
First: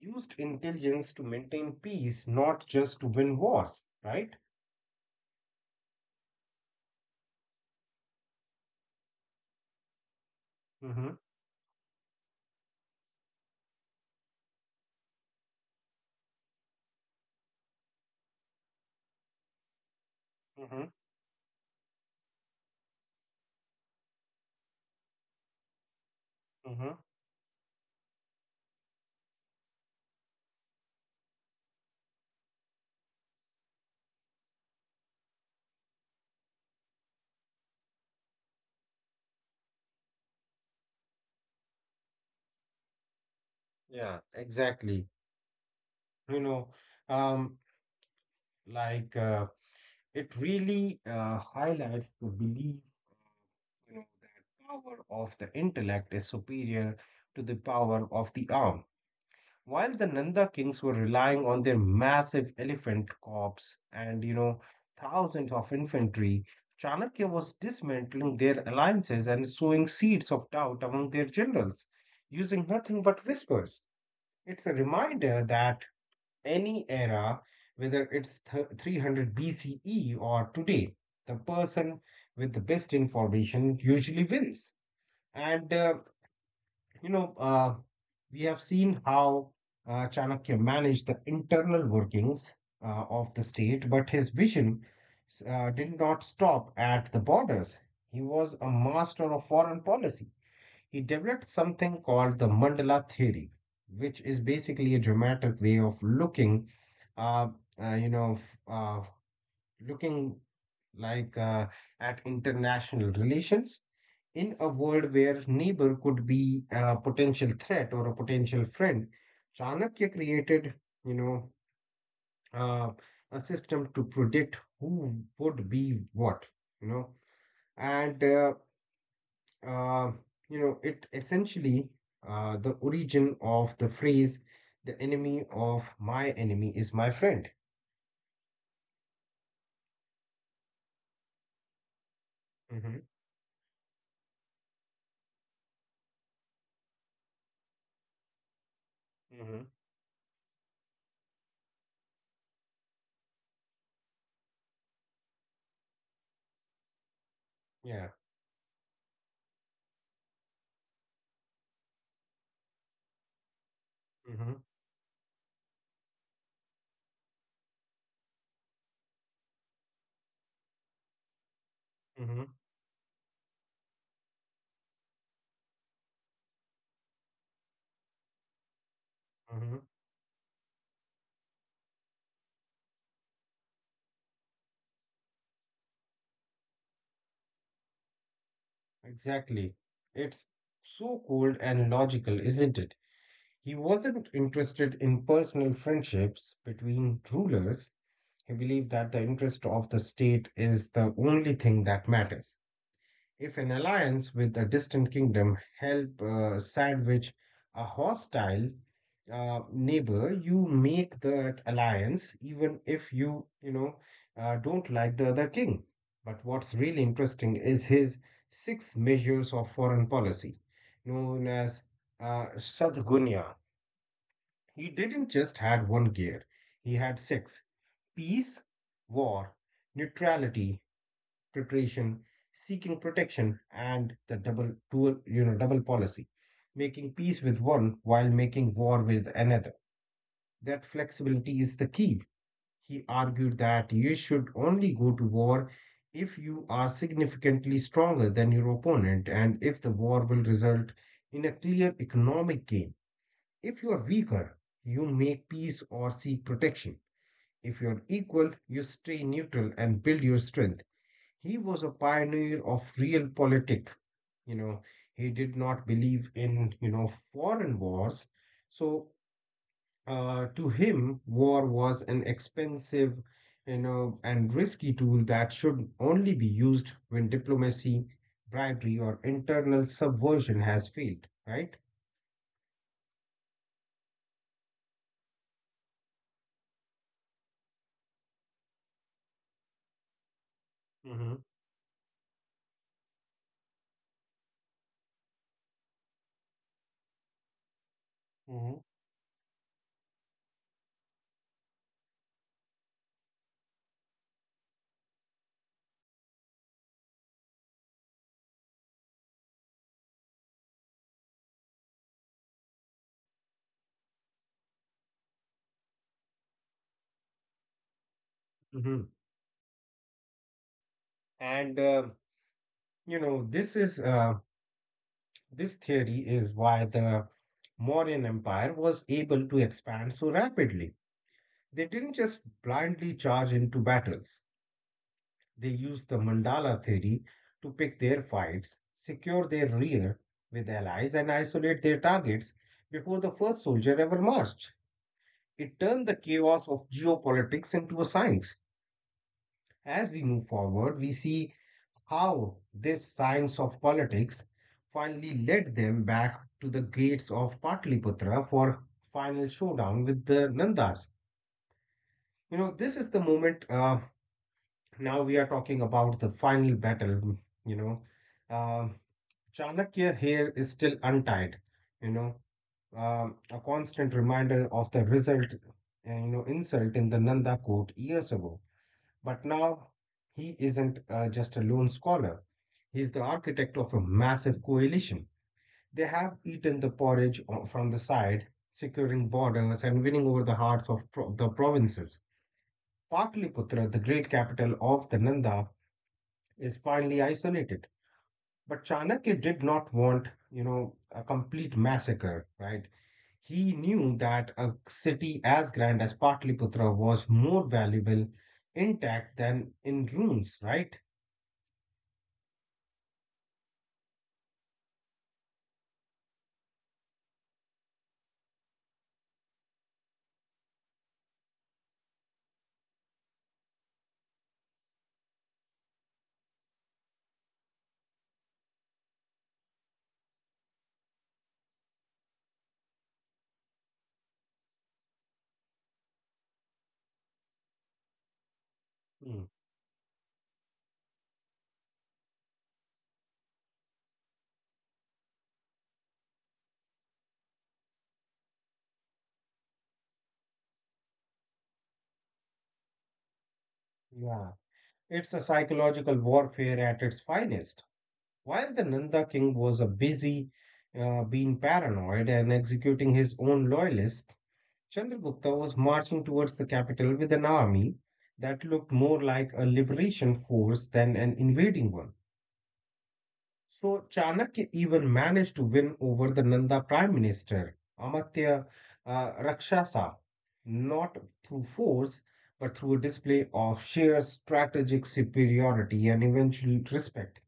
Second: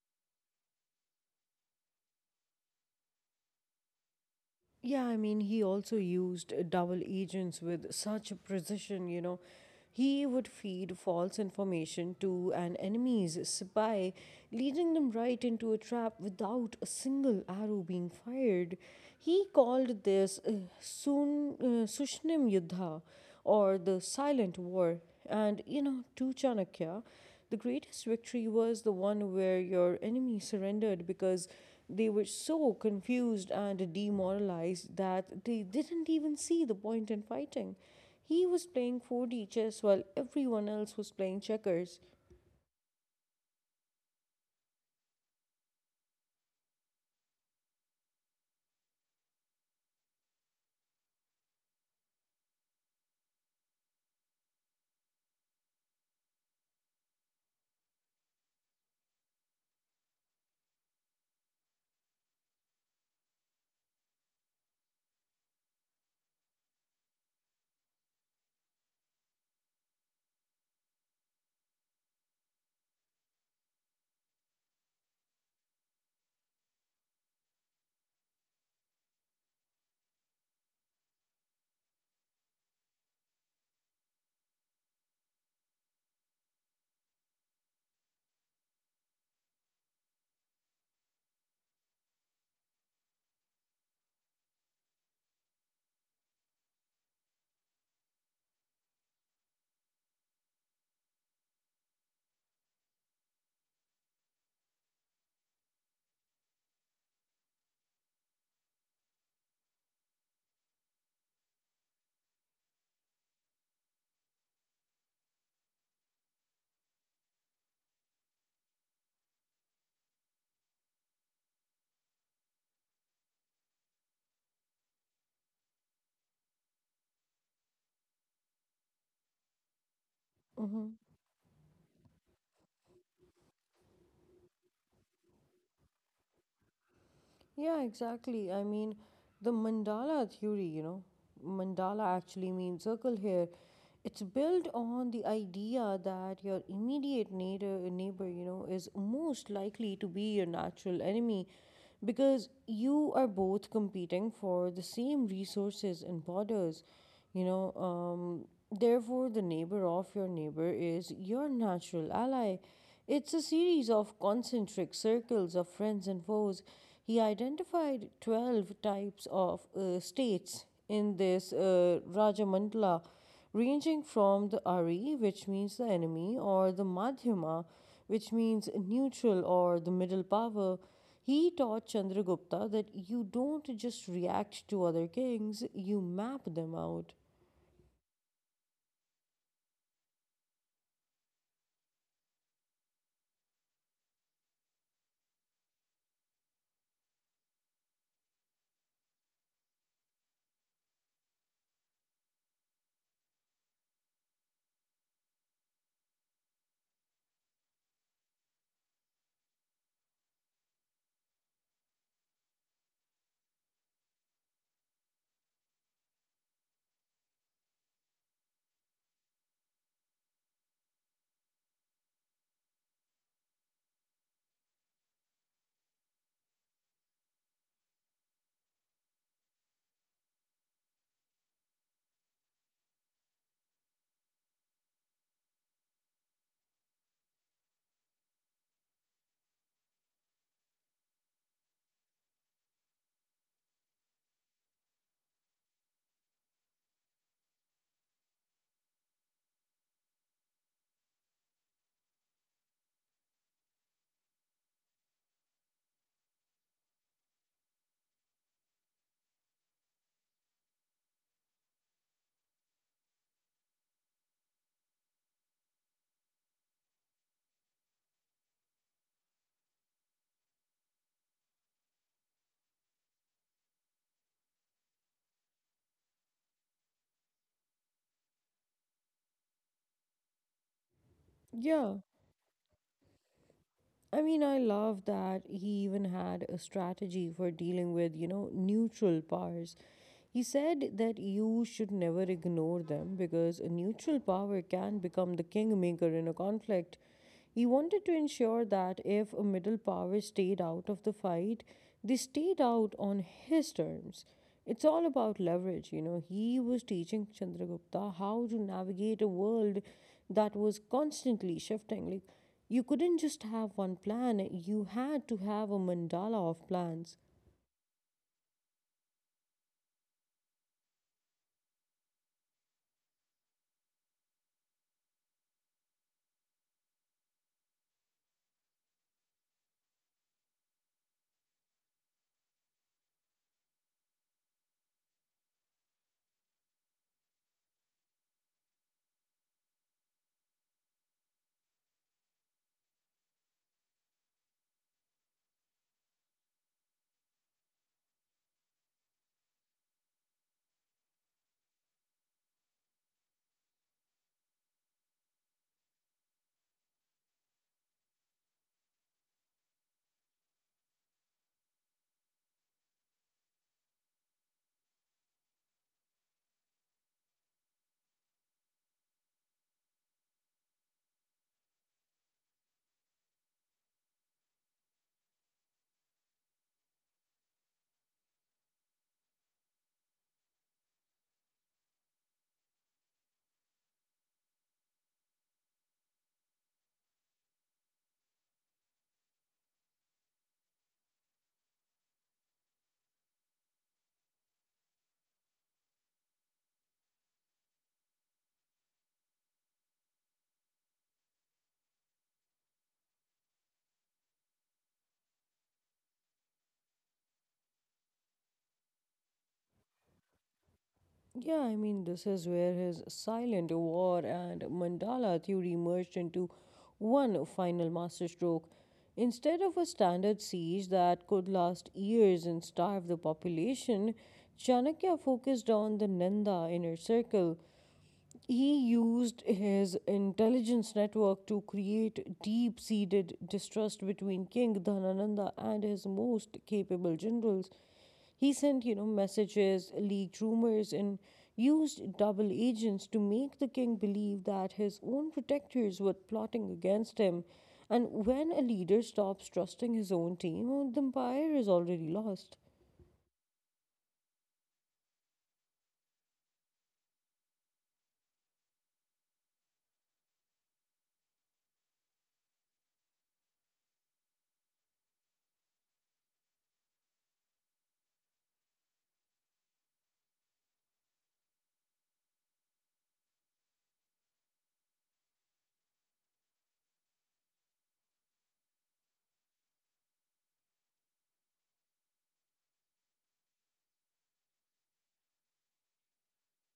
Speaker 2: He used intelligence to maintain peace, not just to win wars, right?
Speaker 1: Yeah, I mean, he also used double agents with such precision. He would feed
Speaker 2: Mm-hmm.
Speaker 1: false information to an enemy's spy, leading them right into a trap without a single arrow being fired. He called this Sushnim Yuddha, or the Silent War. And to
Speaker 2: Mm-hmm.
Speaker 1: Chanakya, the greatest victory was the one where your enemy surrendered because they were so confused and demoralized that they didn't even see the point in fighting. He was playing 4D chess while everyone else was playing checkers.
Speaker 2: Yeah, exactly. You know, um, like uh, it really highlights the belief, you know, that power of the intellect is superior to the power of the arm. While the Nanda kings were relying on their massive elephant corps and, you know, thousands of infantry, Chanakya was dismantling their alliances and sowing seeds of doubt among their generals, using nothing but whispers. It's a reminder that any era, whether it's 300 BCE or today, the person with the best information usually wins. And, you know, uh, we have seen how Chanakya managed the internal workings of the state, but his vision did not stop at the borders. He was a master of foreign policy. He developed something called the mandala theory, which is basically a dramatic way of uh, uh, you know, uh, looking like uh, at international relations in a world where neighbor could be a potential threat or a potential friend. Chanakya created, you know, uh, a system to predict who would be what, you know, and uh, Uh, it
Speaker 1: Mhm.
Speaker 2: essentially the origin of the phrase "the enemy of my enemy is my friend."
Speaker 1: Yeah, exactly. The mandala theory, mandala
Speaker 2: Mm-hmm.
Speaker 1: actually means circle here. It's built on the idea that your immediate neighbor, is
Speaker 2: Mm-hmm.
Speaker 1: most likely to be your natural enemy because you are both competing for the same resources and borders.
Speaker 2: Yeah.
Speaker 1: You know, um, Therefore, the neighbor of your neighbor is your natural ally. It's a series
Speaker 2: Mm-hmm.
Speaker 1: of concentric circles of friends and foes. He identified 12 types of states in this
Speaker 2: Mm-hmm.
Speaker 1: Rajamandala, ranging from the Ari, which means the enemy, or the Madhyama, which means
Speaker 2: Mm-hmm.
Speaker 1: neutral or the middle power. He taught Chandragupta that you don't just react to other kings, you map them out.
Speaker 2: Exactly. It's so cold and logical, isn't it? He wasn't interested in personal friendships between rulers. He believed that the interest of the state is the only thing that matters. If an alliance with a distant kingdom help sandwich a hostile neighbor, you make that alliance even if you, don't like the other king. But what's really interesting is his six measures of foreign policy, known as Sadgunya. He didn't just had one gear; he had six: peace, war, neutrality, preparation, seeking protection, and the double dual, double policy, making peace with one while making war with another. That flexibility is the key. He argued that you should only go to war if you are significantly stronger than your opponent and if the war will result in a clear economic gain. If you are weaker, you make peace or seek protection. If you're equal, you stay neutral and build your strength. He was a pioneer of real politic. You know, he did not believe in foreign wars. So, to him, war was an expensive, and risky tool that should only be used when diplomacy, bribery, or internal subversion has failed, right?
Speaker 1: Yeah. I love that he even had a strategy for dealing with, neutral powers. He
Speaker 2: Hmm.
Speaker 1: said that you should never ignore them because a neutral power can become the kingmaker in a conflict. He
Speaker 2: Hmm.
Speaker 1: wanted to ensure that if a middle power stayed out of the fight, they stayed out on his terms. It's all about leverage, you know. He was teaching Chandragupta how to navigate a world that was constantly shifting. Like, you couldn't just have one plan, you had to have a mandala of plans.
Speaker 2: Hmm. And, you know, this is, this theory is why the Mauryan Empire was able to expand so rapidly. They didn't just blindly charge into battles. They used the mandala theory to pick their fights, secure their rear with allies, and isolate their targets before the first soldier ever marched. It turned the chaos of geopolitics into a science. As we move forward, we see how this science of politics finally led them back to the gates of Patliputra for final showdown with the Nandas. You know, this is the moment now we are talking about the final battle you know Um Chanakya here is still untied you know a constant reminder of the result you know insult in the Nanda court years ago. But now he isn't just a lone scholar. He's the architect of a massive coalition. They have eaten the porridge from the side, securing borders and winning over the hearts of the provinces. Patliputra, the great capital of the Nanda, is finally isolated. But Chanakya did not want a complete massacre, right? He knew that a city as grand as Patliputra was more valuable intact than in ruins, right?
Speaker 1: Yeah, this is where his silent war and mandala theory merged into one final masterstroke. Instead of a standard siege that could last years and starve the population, Chanakya focused on the Nanda inner circle. He used his intelligence network to create deep seated distrust between King Dhanananda and his most capable generals. He sent,
Speaker 2: Hmm.
Speaker 1: messages, leaked rumors, and used double agents to make the king believe that his own protectors were plotting against him. And when a leader stops trusting his own team, oh, the empire is already lost.
Speaker 2: Yeah. It's a psychological warfare at its finest. While the Nanda king was a busy being paranoid and executing his own loyalists, Chandragupta was marching towards the capital with an army that looked more like a liberation force than an invading one. So Chanakya even managed to win over the Nanda prime minister, Amatya Rakshasa, not through force, but through a display of sheer strategic superiority and eventual respect.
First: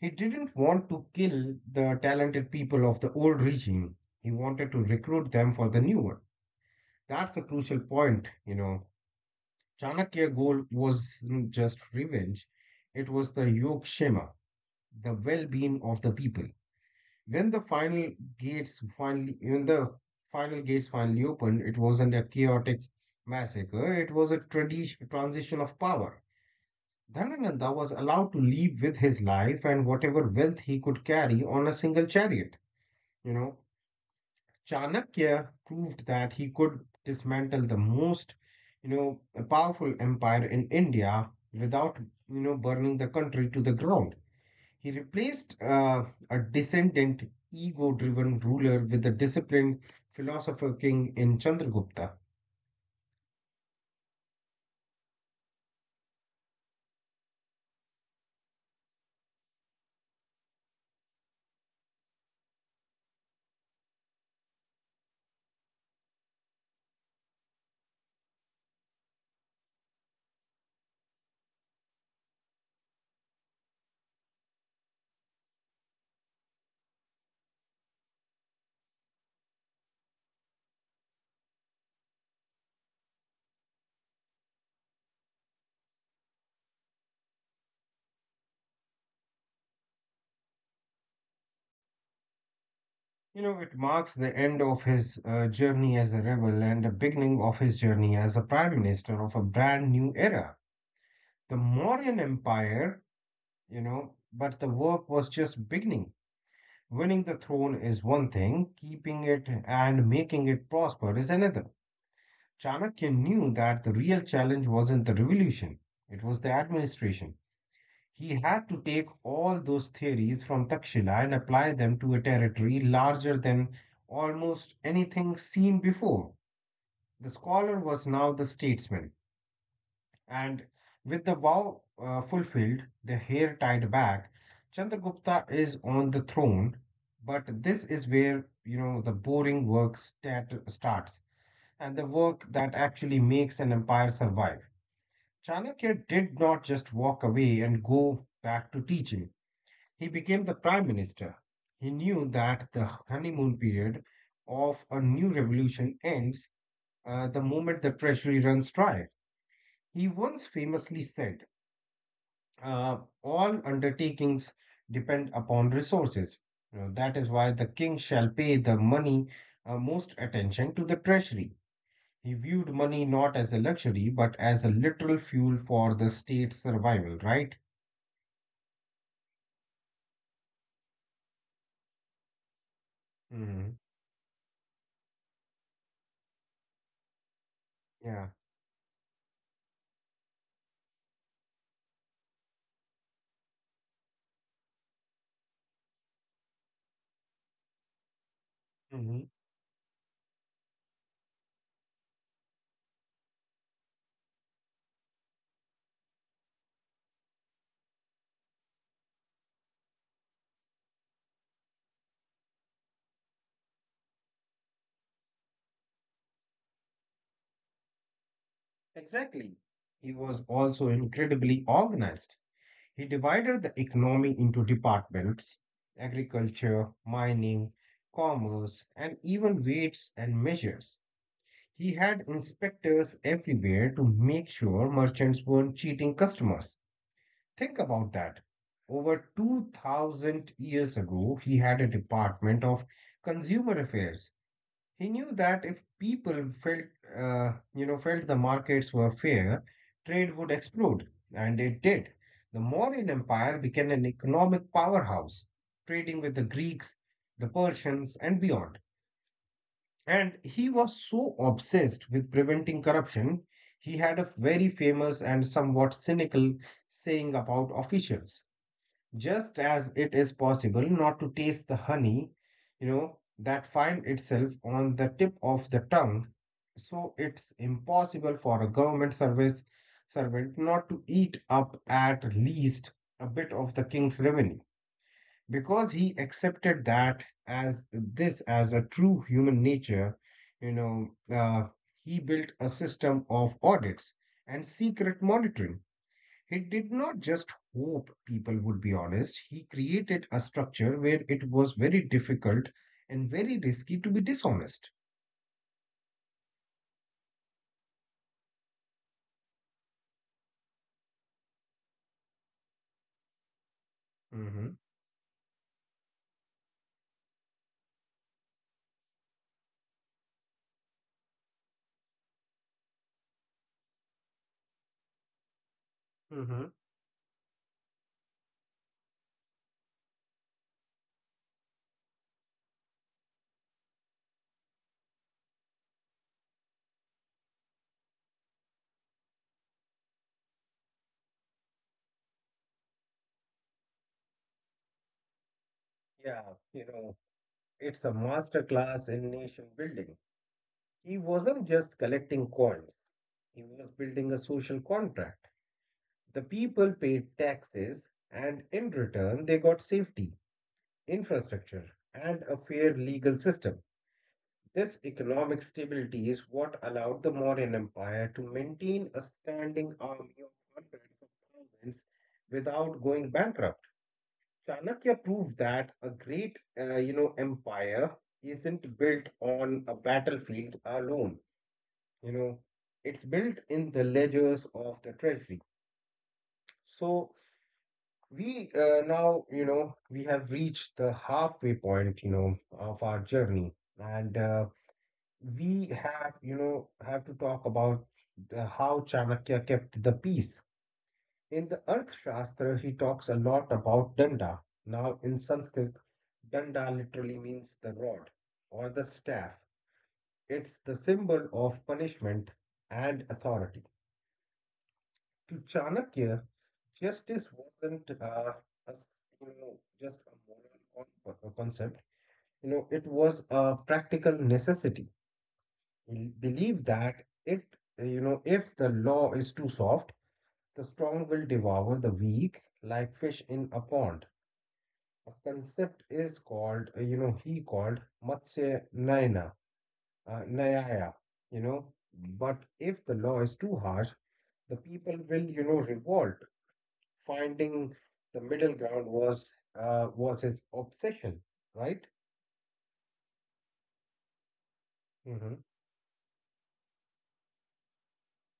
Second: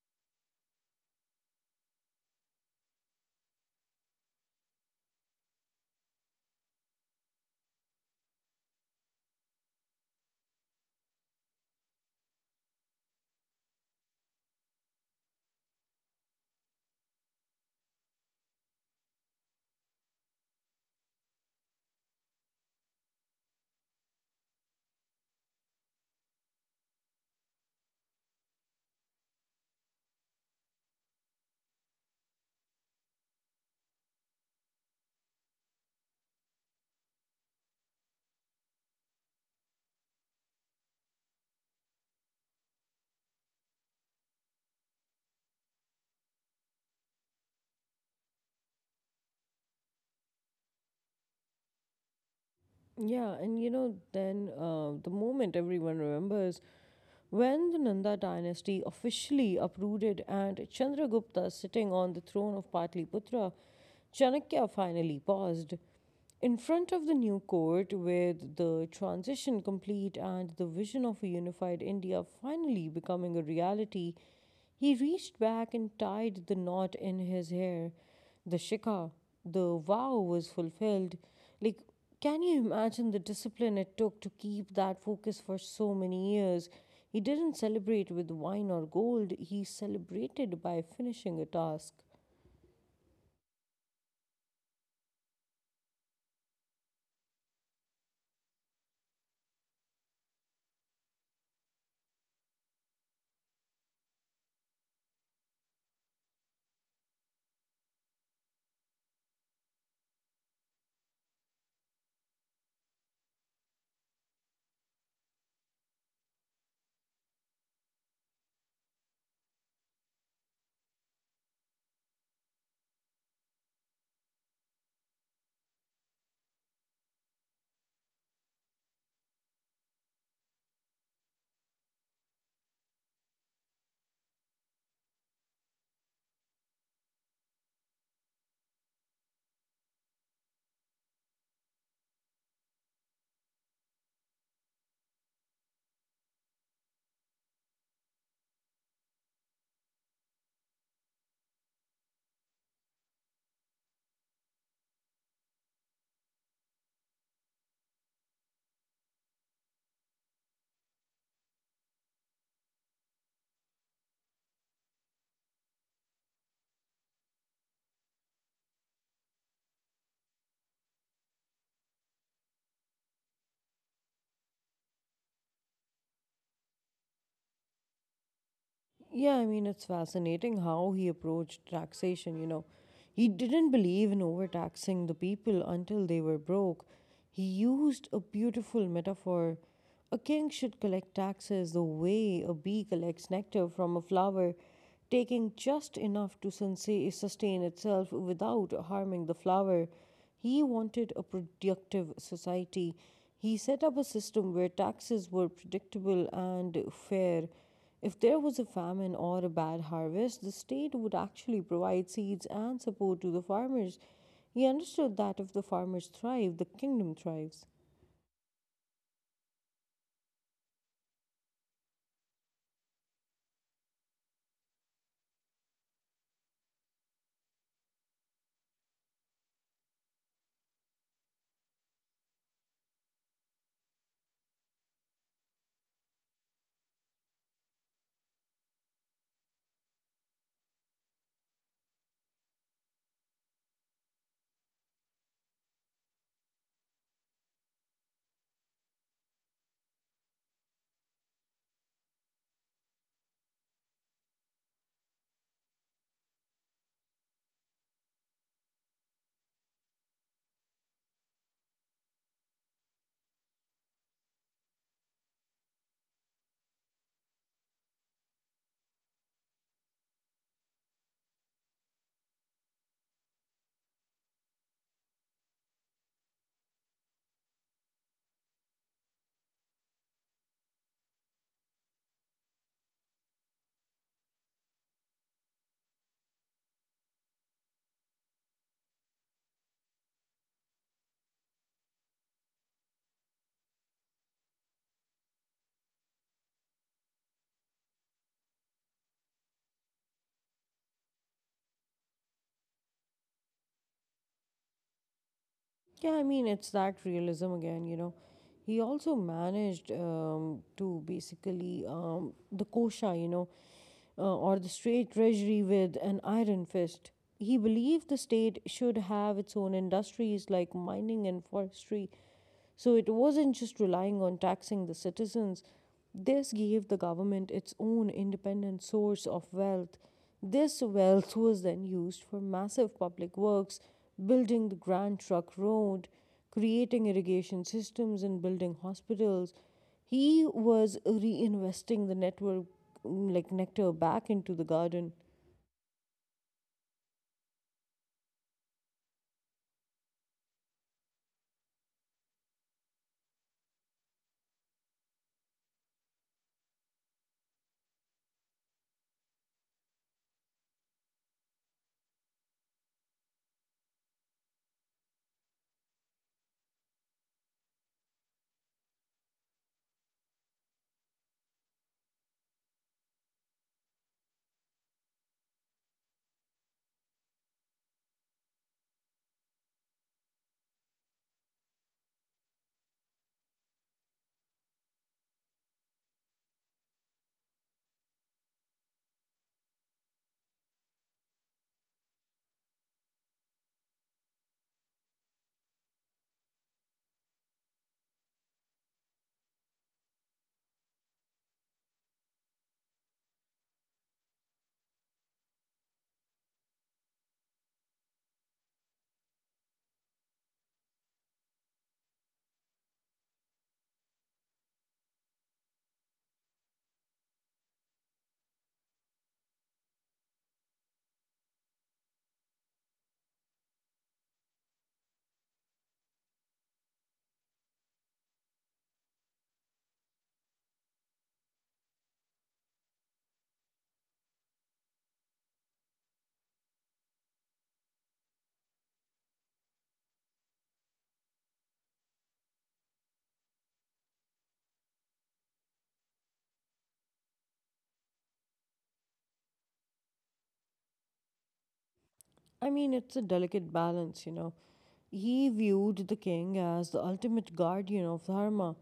Speaker 2: He didn't want to kill the talented people of the old regime. He wanted to recruit them for the new one. That's a crucial point. Chanakya's goal wasn't just revenge, it was the yogshema, the well-being of the people. When the final when the final gates finally opened, it wasn't a chaotic massacre, it was a tradition transition of power. Dhanananda was allowed to leave with his life and whatever wealth he could carry on a single chariot. You know, Chanakya proved that he could dismantle the most, you know, powerful empire in India without burning the country to the ground. He replaced a descendant, ego-driven ruler with a disciplined philosopher king in Chandragupta.
Speaker 1: Yeah, and the moment everyone remembers when the Nanda dynasty officially uprooted and Chandragupta sitting on the throne of Patliputra, Chanakya finally paused. In front of the new court, with the transition complete and the vision of a unified India finally becoming a reality, he reached back and tied the knot in his hair. The shikha, the vow was fulfilled. Like, can you imagine the discipline it took to keep that focus for so many years? He didn't celebrate with wine or gold, he celebrated by finishing a task.
Speaker 2: It marks the end of his journey as a rebel and the beginning of his journey as a prime minister of a brand new era. The Mauryan Empire, but the work was just beginning. Winning the throne is one thing, keeping it and making it prosper is another. Chanakya knew that the real challenge wasn't the revolution, it was the administration. He had to take all those theories from Takshila and apply them to a territory larger than almost anything seen before. The scholar was now the statesman. And with the vow fulfilled, the hair tied back, Chandragupta is on the throne. But this is where the boring work stat starts and the work that actually makes an empire survive. Chanakya did not just walk away and go back to teaching. He became the prime minister. He knew that the honeymoon period of a new revolution ends the moment the treasury runs dry. He once famously said, All undertakings depend upon resources. That is why the king shall pay the money most attention to the treasury. He viewed money not as a luxury but as a literal fuel for the state's survival, right?
Speaker 1: Yeah, it's fascinating how he approached taxation, you know. He didn't believe in
Speaker 2: Hmm.
Speaker 1: overtaxing the people until they were broke. He used a beautiful
Speaker 2: Yeah.
Speaker 1: metaphor. A king should collect taxes the way a bee collects nectar from a flower, taking just enough to sustain itself without harming the flower.
Speaker 2: Hmm.
Speaker 1: He wanted a productive society. He set up a system where taxes were predictable and fair. If there was a famine or a bad harvest, the state would actually provide seeds and support to the farmers. He understood that if the farmers thrive, the kingdom thrives.
Speaker 2: Exactly. He was also incredibly organized. He divided the economy into departments: agriculture, mining, commerce, and even weights and measures. He had inspectors everywhere to make sure merchants weren't cheating customers. Think about that. Over 2000 years ago, he had a department of consumer affairs. He knew that if people felt the markets were fair, trade would explode, and it did. The Mauryan Empire became an economic powerhouse, trading with the Greeks, the Persians, and beyond. And he was so obsessed with preventing corruption, he had a very famous and somewhat cynical saying about officials. Just as it is possible not to taste the honey, that find itself on the tip of the tongue, so it's impossible for a government service servant not to eat up at least a bit of the king's revenue, because he accepted that as a true human nature you know uh, he built a system of audits and secret monitoring. He did not just hope people would be honest. He created a structure where it was very difficult and very risky to be dishonest.
Speaker 1: Yeah, it's that realism again, you know. He also managed to basically the kosha, or the
Speaker 2: Hmm.
Speaker 1: state treasury with an iron fist. He believed the state should have its own industries like mining and forestry, so it wasn't just relying on taxing the citizens, this gave
Speaker 2: Hmm.
Speaker 1: the government its own independent source of wealth. This wealth was then used for massive public works, building the Grand Trunk Road, creating irrigation systems, and building hospitals. He was reinvesting the network, like nectar, back into the garden.
Speaker 2: Yeah. You know it's a master class in nation building. He wasn't just collecting coins. He was building a social contract. The people paid taxes, and in return, they got safety, infrastructure, and a fair legal system. This economic stability is what allowed the Mauryan Empire to maintain a standing army of hundreds of thousands without going bankrupt. Chanakya proved that a great empire isn't built on a battlefield alone. You know, it's built in the ledgers of the treasury. So, We now, you know, we have reached the halfway point of our journey, and we have to talk about how Chanakya kept the peace. In the Arthashastra, he talks a lot about danda. Now, in Sanskrit, danda literally means the rod or the staff. It's the symbol of punishment and authority. To Chanakya, justice wasn't a, just a moral con- a concept. It was a practical necessity. We believe that it, if the law is too soft, the strong will devour the weak like fish in a pond. A concept is called Matsya Nayaya, you know. But if the law is too harsh, the people will revolt. Finding the middle ground was his obsession, right?
Speaker 1: It's a delicate balance, you know. He
Speaker 2: Hmm.
Speaker 1: viewed the king as the ultimate guardian of dharma,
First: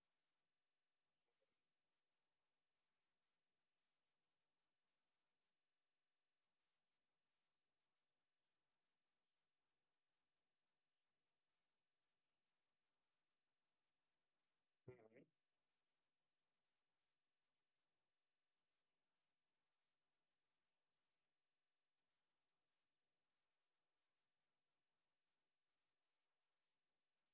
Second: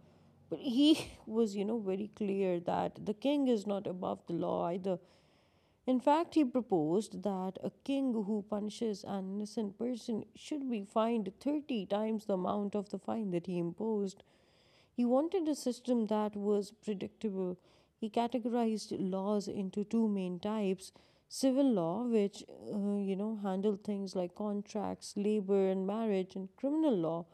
Speaker 1: but he was, you know, very clear that the king is not above the law either. In fact, he proposed that a king who punishes an innocent person should be fined 30 times the amount of the fine that he imposed. He wanted a system that was predictable. He categorized laws into two main types: civil law, which, handled things like contracts, labor, and marriage, and criminal law,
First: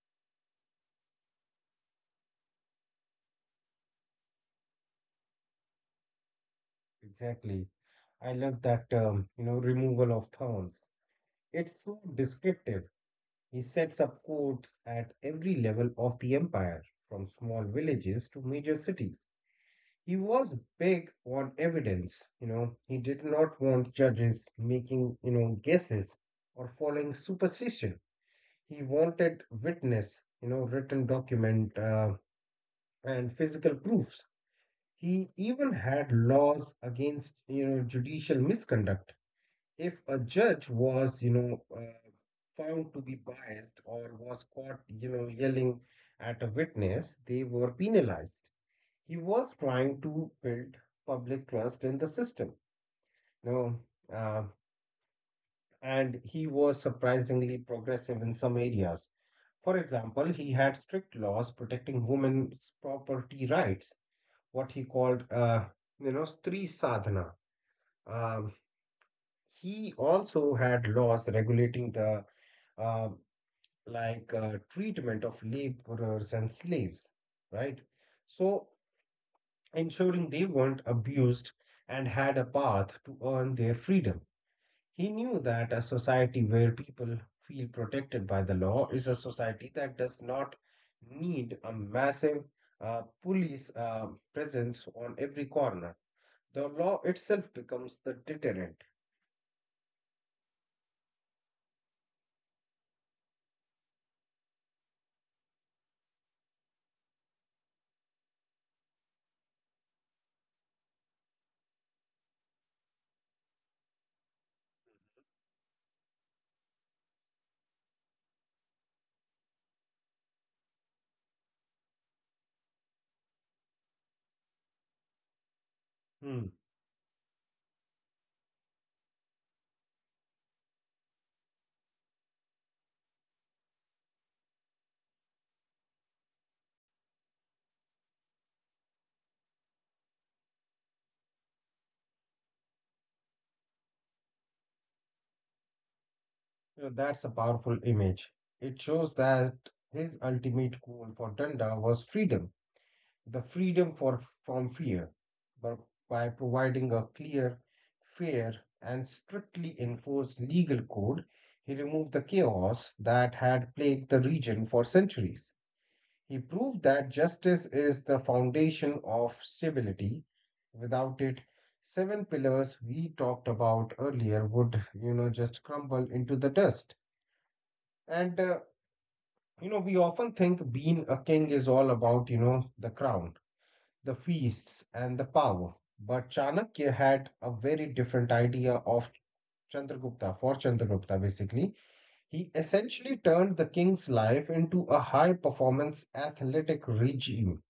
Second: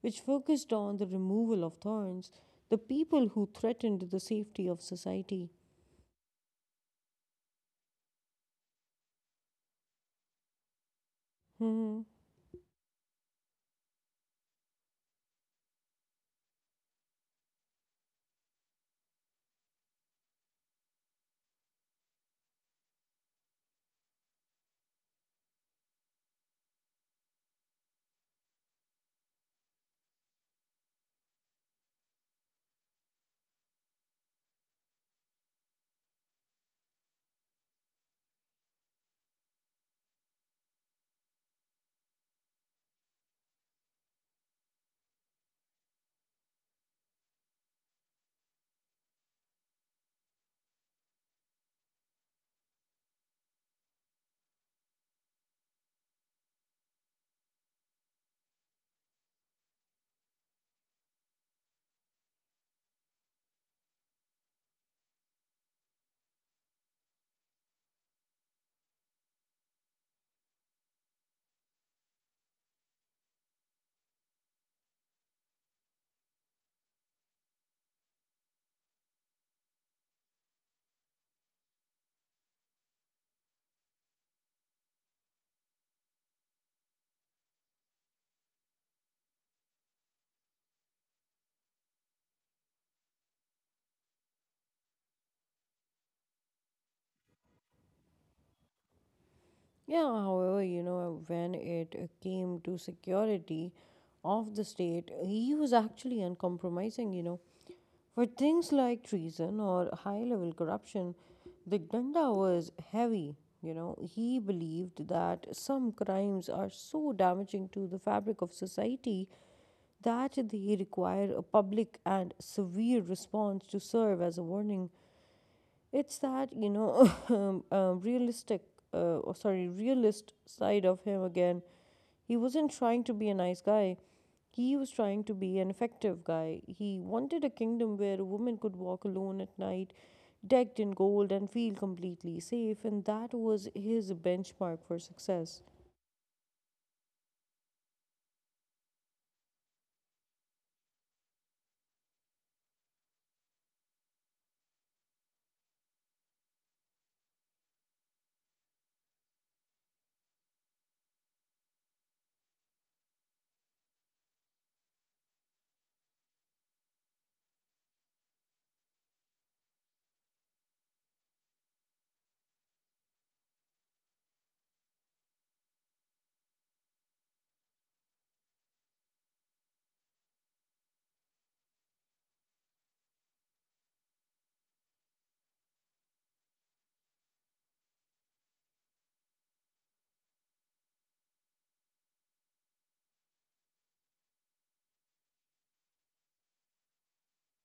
Speaker 1: which focused on the removal of thorns, the people who threatened the safety of society.
Speaker 2: Exactly. I love that term, removal of thorns. It's so
Speaker 1: Mm-hmm.
Speaker 2: descriptive. He sets up courts at every level of the empire, from small villages to major cities. He was big on evidence. He did not want judges making guesses or following superstition. He wanted witness, written document, and physical proofs. He even had laws against judicial misconduct. If a judge was found to be biased or was caught yelling at a witness, they were penalized. He was trying to build public trust in the system. You know, uh, and he was surprisingly progressive in some areas. For example, he had strict laws protecting women's property rights what he called Stri Sadhana. Um, he also had laws regulating the um like treatment of laborers and slaves, right? So ensuring they weren't abused and had a path to earn their freedom. He knew that a society where people feel protected by the law is a society that does not need a massive police presence on every corner. The law itself becomes the deterrent.
Speaker 1: Yeah, however, you know, when it came to security of the state, he was actually uncompromising, you know. For things like treason or high level corruption, the Danda was heavy, you know. He believed that some crimes are so damaging to the fabric of society that they require a public and severe response to serve as a warning. It's
Speaker 2: Hmm.
Speaker 1: that, you know, realist side of him again. He wasn't trying to be a nice guy. He was trying to be an effective guy. He wanted a kingdom where a woman could walk alone at night, decked in gold, and feel completely safe, and that was his benchmark for success.
Speaker 2: That's a powerful image. It shows that his ultimate goal for Danda was freedom, the freedom from fear, but by providing a clear, fair, and strictly enforced legal code, he removed the chaos that had plagued the region for centuries. He proved that justice is the foundation of stability. Without it, seven pillars we talked about earlier would just crumble into the dust. And we often think being a king is all about the crown, the feasts, and the power. But Chanakya had a very different idea for Chandragupta, basically. He essentially turned the king's life into a high performance athletic regime.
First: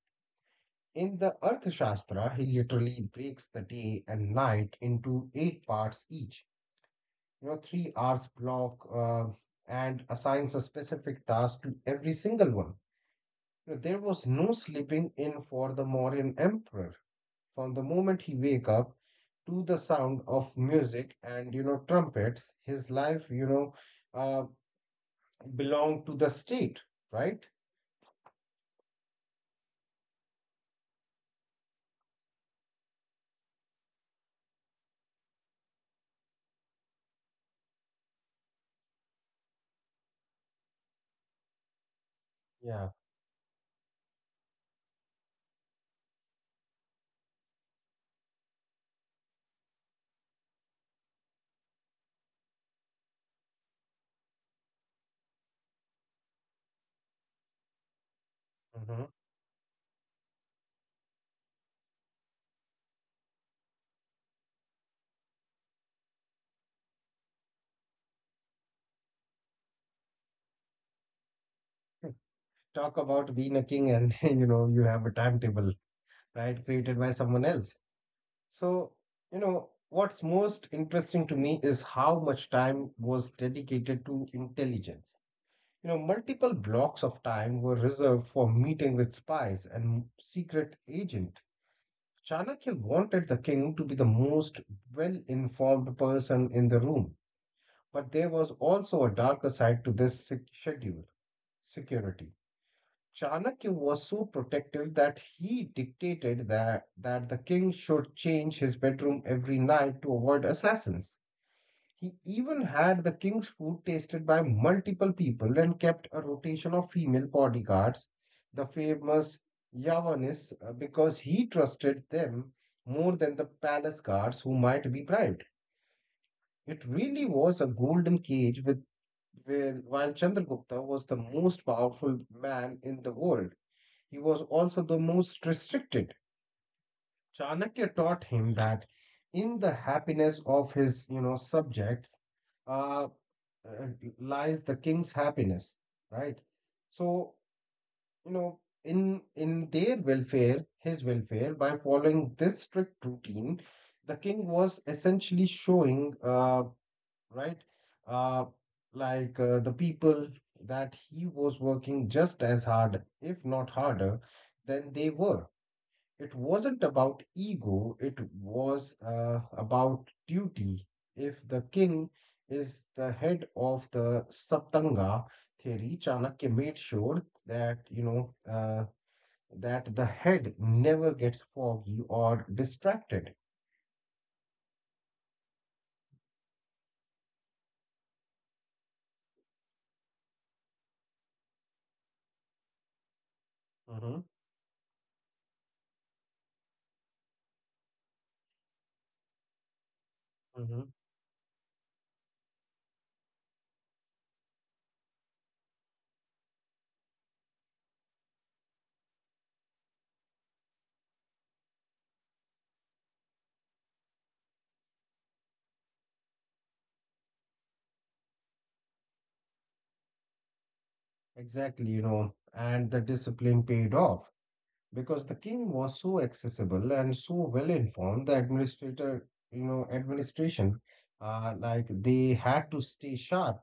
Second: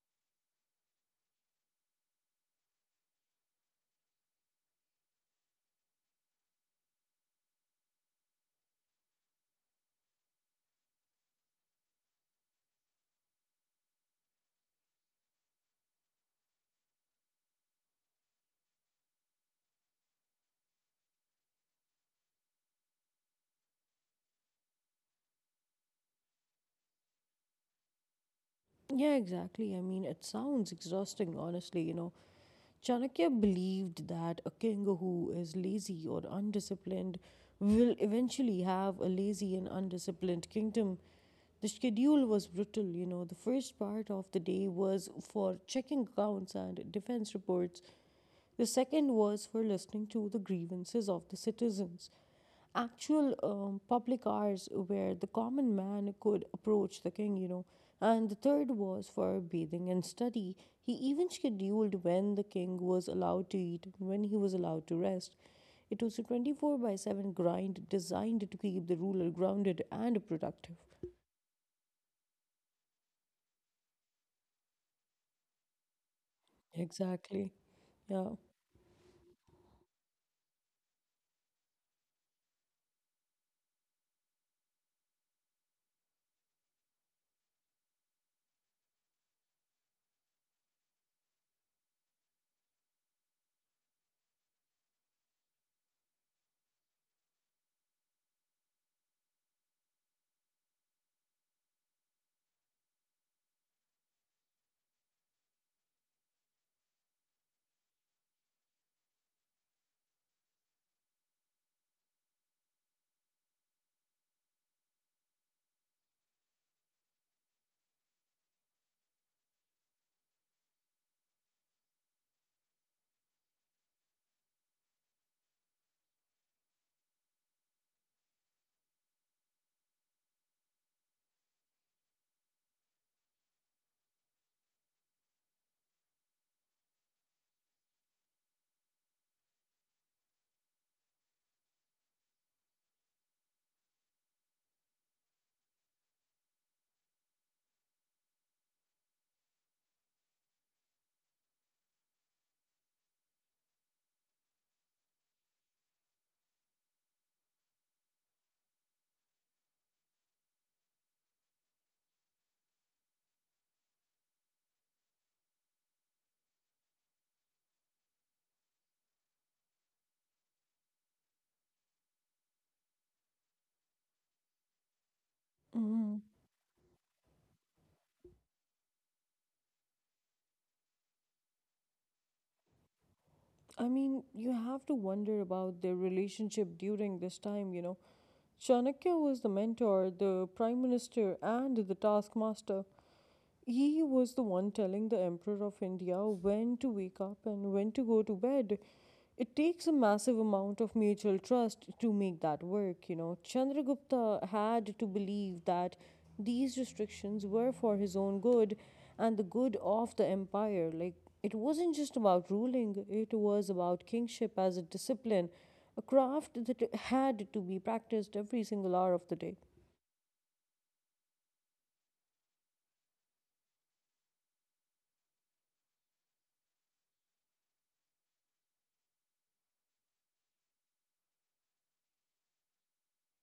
Speaker 2: In the Arthashastra, he literally breaks the day and night into eight parts each, 3 hours block, and assigns a specific task to every single one. There was no sleeping in for the Mauryan emperor. From the moment he wake up to the sound of music and trumpets, his life uh, belonged to the state, right?
Speaker 1: Yeah, exactly. It sounds exhausting, honestly, you know. Chanakya believed that a king who is lazy or undisciplined will eventually have a lazy and undisciplined kingdom. The schedule was
Speaker 2: Yeah.
Speaker 1: brutal, you know. The first part of the day was for checking accounts and defense reports. The second was for listening to the grievances of the citizens. Actual public hours where the common man could approach the king, you know. And the third
Speaker 2: Mhm.
Speaker 1: was for bathing and study. He even scheduled when the king was allowed to eat and when he was allowed to rest. It was a 24 by 7 grind designed to keep the ruler grounded and productive.
Speaker 2: Talk about being a king, and you know you have a timetable, right? Created by someone
Speaker 1: Exactly.
Speaker 2: else.
Speaker 1: Yeah.
Speaker 2: So, you know, what's most interesting to me is how much time was dedicated to intelligence. You know, multiple blocks of time were reserved for meeting with spies and secret agent. Chanakya wanted the king to be the most well-informed person in the room, but there was also a darker side to this schedule, security. Chanakya was so protective that he dictated that the king should change his bedroom every night to avoid assassins. He even had the king's food tasted by multiple people and kept a rotation of female bodyguards, the famous Yavanis, because he trusted them more than the palace guards who might be bribed. It really was a golden cage with where, while Chandragupta was the most powerful man in the world, he was also the most restricted. Chanakya taught him that in the happiness of his subjects uh, uh, lies the king's happiness, right? So, you know, in their welfare, his welfare. By following this strict routine, the king was essentially showing, right, uh, the people that he was working just as hard, if not harder, than they were. It wasn't about ego, it was about duty. If the king is the head of the Saptanga theory,
Speaker 1: Mhm.
Speaker 2: Chanakya made sure that the head never gets foggy or distracted.
Speaker 1: You have to wonder about their relationship during this time, you know. Chanakya was the mentor, the prime minister, and the taskmaster.
Speaker 2: Hmm.
Speaker 1: He was the one telling the Emperor of India when to wake up and when to go to bed. It takes a massive
Speaker 2: Hmm.
Speaker 1: amount of mutual trust to make that work, you know. Chandragupta had to believe that these restrictions were for his own good and the good of the empire. Like, it wasn't just about ruling, it was about kingship as a discipline, a craft that had to be practiced every single hour of the day.
Speaker 2: Exactly, you know, and the discipline paid off, because the king was so accessible and so well informed the administrator you know administration, like they had to stay sharp,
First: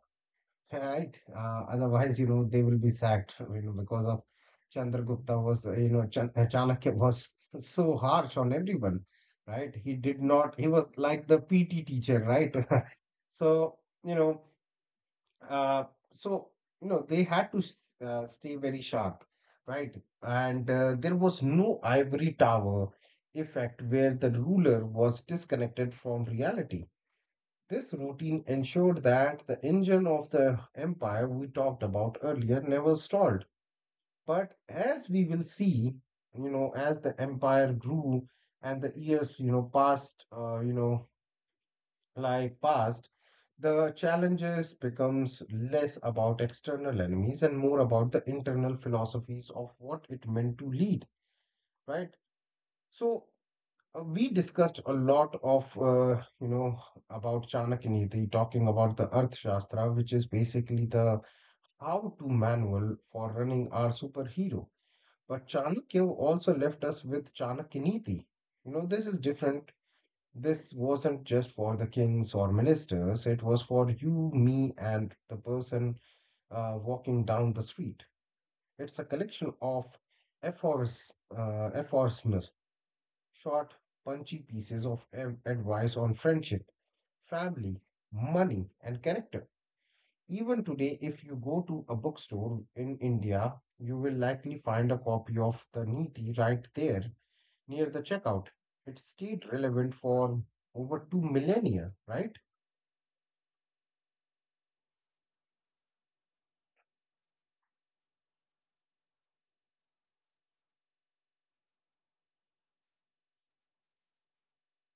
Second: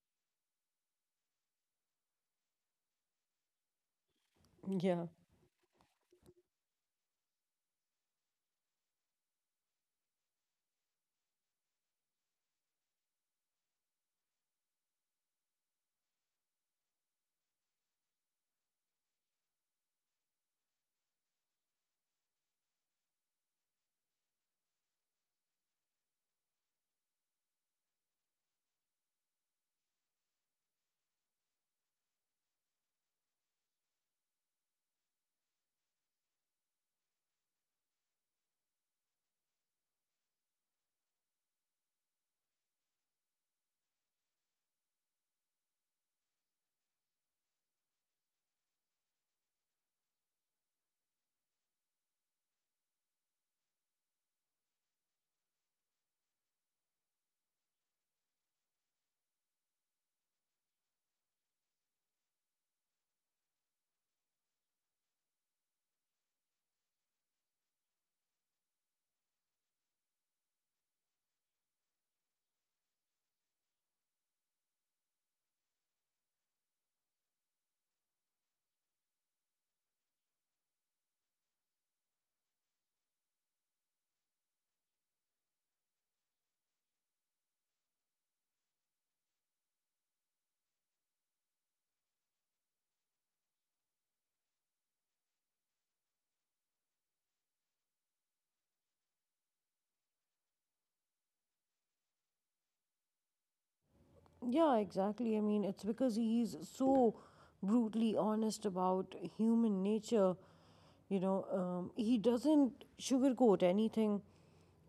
Speaker 2: right? Otherwise you know they will be sacked, you know because of
Speaker 1: Yeah.
Speaker 2: chandragupta was you know Chan- chanakya was so harsh on everyone, right? He did not, he was like the PT teacher, right? so you know uh, so they had to stay very sharp, right? And there was no ivory tower effect where the ruler was disconnected from reality. This routine ensured that the engine of the empire we talked about earlier never stalled. But as we will see, you know, as the empire grew and the years you know, passed, past, the challenges becomes less about external enemies and more about the internal philosophies of what it meant to lead, right? So we discussed a lot of you know about Chanakyaniti, talking about the Earth Shastra, which is basically the how-to manual for running our superhero. But Chanakya also left us with Chanakiniti. You know, this is different, this wasn't just for the kings or ministers, it was for you, me, and the person walking down the street. It's a collection of aphoris, aphorisms, short, punchy pieces of advice on friendship, family, money, and character. Even today, if you go to a bookstore in India, you will likely find a copy of the Niti right there near the checkout. It stayed relevant for over two millennia, right?
Speaker 1: Yeah, exactly. It's because he's so brutally honest about human nature. He doesn't sugarcoat anything.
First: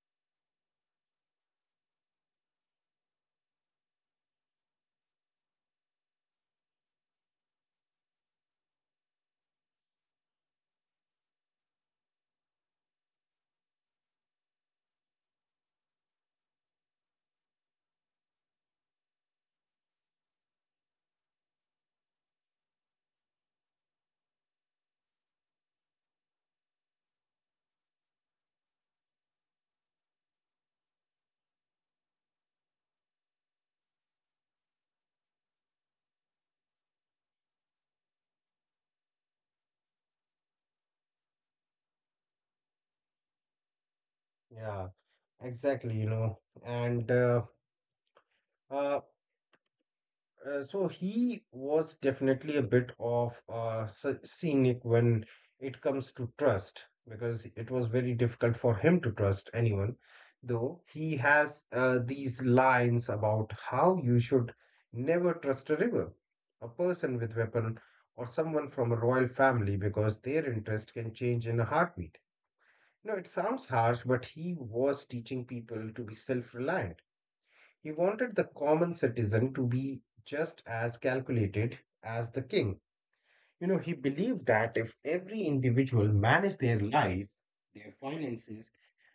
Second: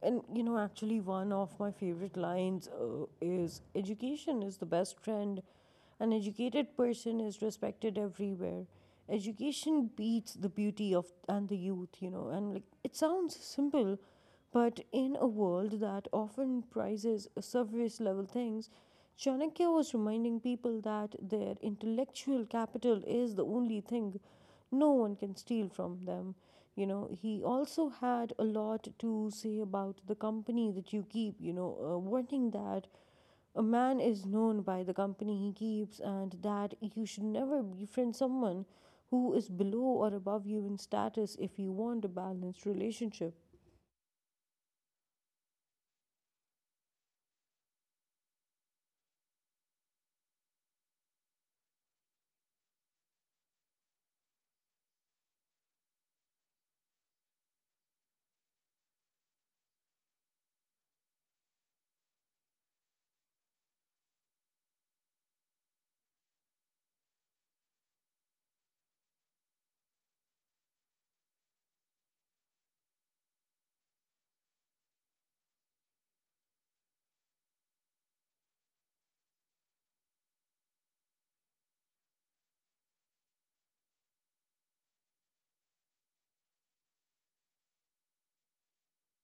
Speaker 1: And you know, actually, one of my favorite lines is education is the best friend. An educated person is respected everywhere. Education beats the beauty of and the youth, you know. And like it sounds simple, but in a world that often prizes surface level things, Chanakya was reminding people that their intellectual capital is the only thing no one can steal from them. You know, he also had a lot to say about the company that you keep, you know, warning that a man is known by the company he keeps and that you should never befriend someone who is below or above you in status if you want a balanced relationship.
Speaker 2: Yeah, exactly. you know. And uh, so he was definitely a bit of scenic when it comes to trust, because it was very difficult for him to trust anyone. Though he has these lines about how you should never trust a river, a person with weapon, or someone from a royal family, because their interest can change in a heartbeat. No, it sounds harsh, but he was teaching people to be self-reliant. He wanted the common citizen to be just as calculated as the king. You know, he believed that if every individual managed their lives, their finances,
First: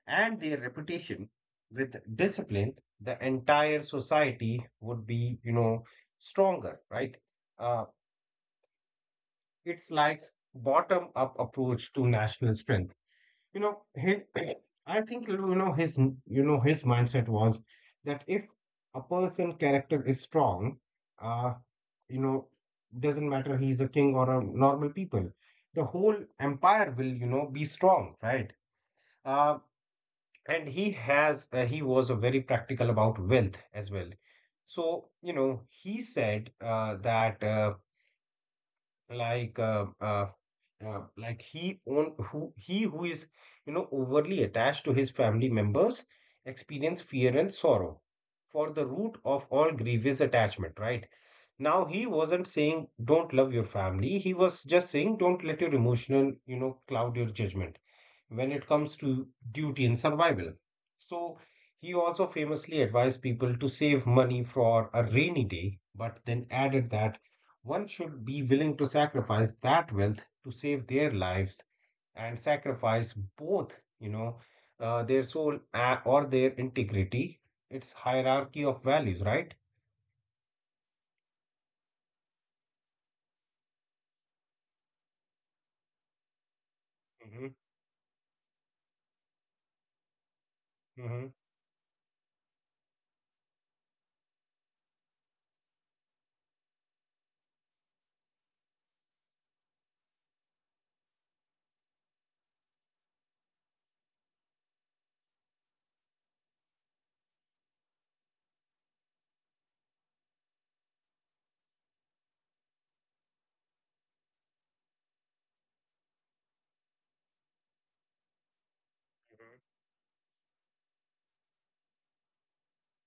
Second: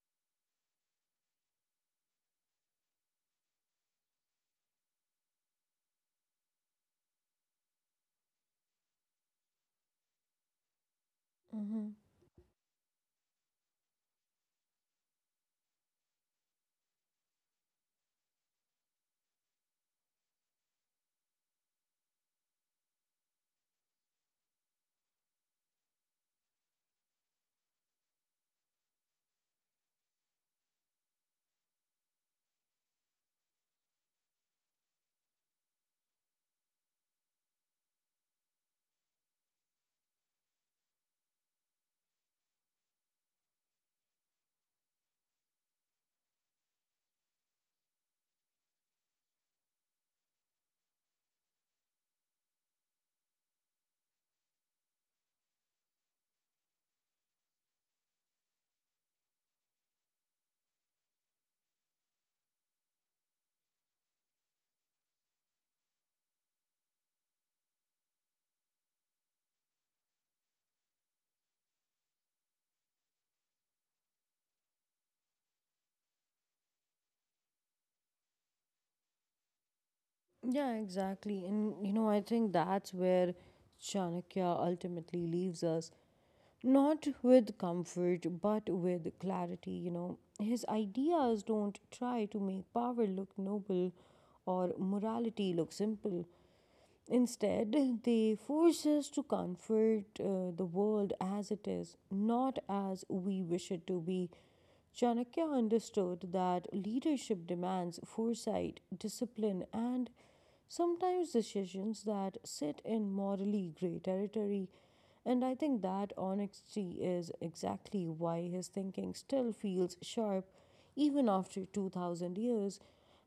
Speaker 2: and their reputation with discipline, the entire society would be you know, stronger, right? Uh, it's like bottom up
Speaker 1: Hmm.
Speaker 2: approach to national strength. You know his, I think you know his mindset was that if a person character is strong, uh you know doesn't matter he's a king or a normal people, the whole empire will you know be strong, right? uh and he has he was a very practical about wealth as well. So you know he said that like uh, uh, like he own who he who is you know overly attached to his family members experience fear and sorrow, for the root of all grievous attachment, right? Now he wasn't saying don't love your family, he was just saying don't let your emotional you know cloud your judgment when it comes to duty and survival. So he also famously advised people to save money for a rainy day, but then added that one should be willing to sacrifice that wealth to save their lives, and sacrifice both, you know, their soul or their integrity. It's hierarchy of values, right?
Speaker 1: Yeah, exactly. And you know, I think that's where Chanakya ultimately leaves us. Not with
Speaker 2: Hmm.
Speaker 1: comfort, but with clarity, you know. His ideas
Speaker 2: Hmm.
Speaker 1: don't try to make power look noble or morality look simple. Instead, they force us to comfort the world as it is, not as we wish it to be. Chanakya understood that leadership demands foresight, discipline, and sometimes decisions that sit in morally grey territory. And I think that honesty is exactly why his thinking still feels sharp even after 2000 years.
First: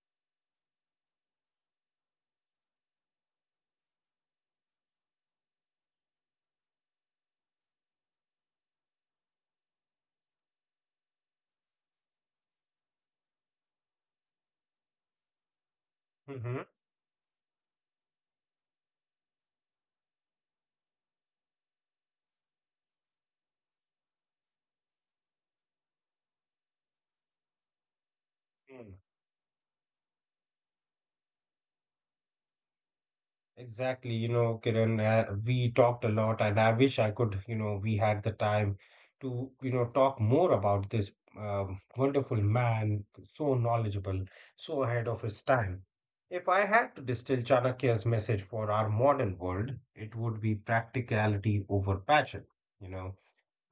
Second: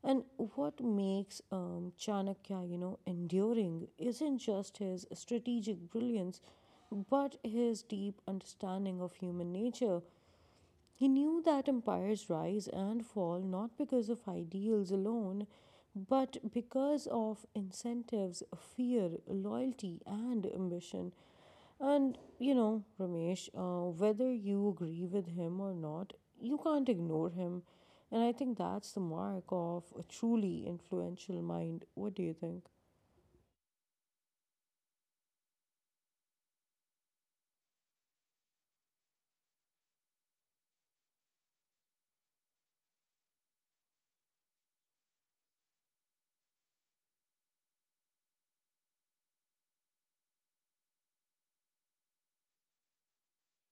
Speaker 1: And what makes Chanakya, you know, enduring isn't just his strategic brilliance, but his deep understanding of human nature. He knew that empires rise and fall not because of ideals alone, but because of incentives, fear, loyalty, and ambition. And you know, Ramesh, whether you agree with him or not, you can't ignore him. And I think
Speaker 2: Hmm.
Speaker 1: that's the mark of a truly influential mind. What do you think?
Speaker 2: Exactly, you know, Kiran, we talked a lot, and I wish I could, you know, we had the time to you know, talk more about this wonderful man, so knowledgeable, so ahead of his time. If I had to distill Chanakya's message for our modern world, it would be practicality over passion. You know.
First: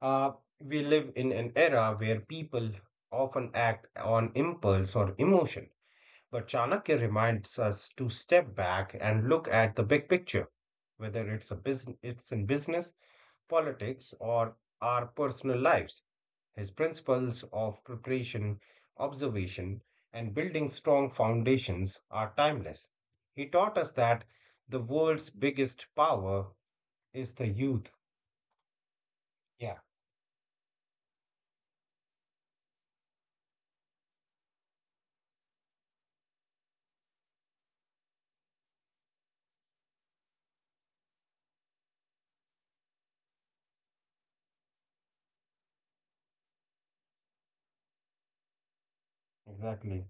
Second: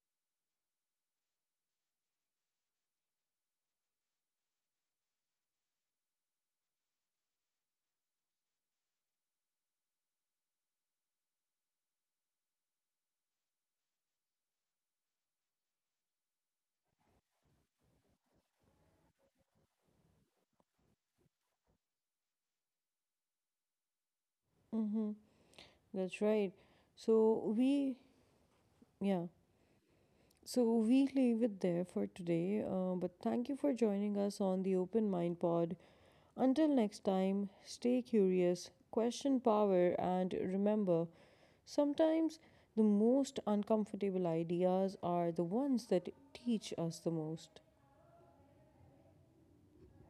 Speaker 2: Uh, we live in an era where people often act on impulse or emotion, but Chanakya reminds us to step back and look at the big picture, whether it's in business, politics, or our personal lives. His principles of preparation, observation, and building strong foundations are timeless. He taught us that the
Speaker 1: Mm-hmm.
Speaker 2: world's biggest
Speaker 1: That's
Speaker 2: power
Speaker 1: right.
Speaker 2: is the
Speaker 1: So
Speaker 2: youth.
Speaker 1: we, yeah.
Speaker 2: Yeah,
Speaker 1: So we leave it there for today. But thank you for joining us on the Open Mind Pod. Until next time, stay curious, question power, and remember, sometimes the most uncomfortable ideas are the ones that teach us the most.
Speaker 2: exactly.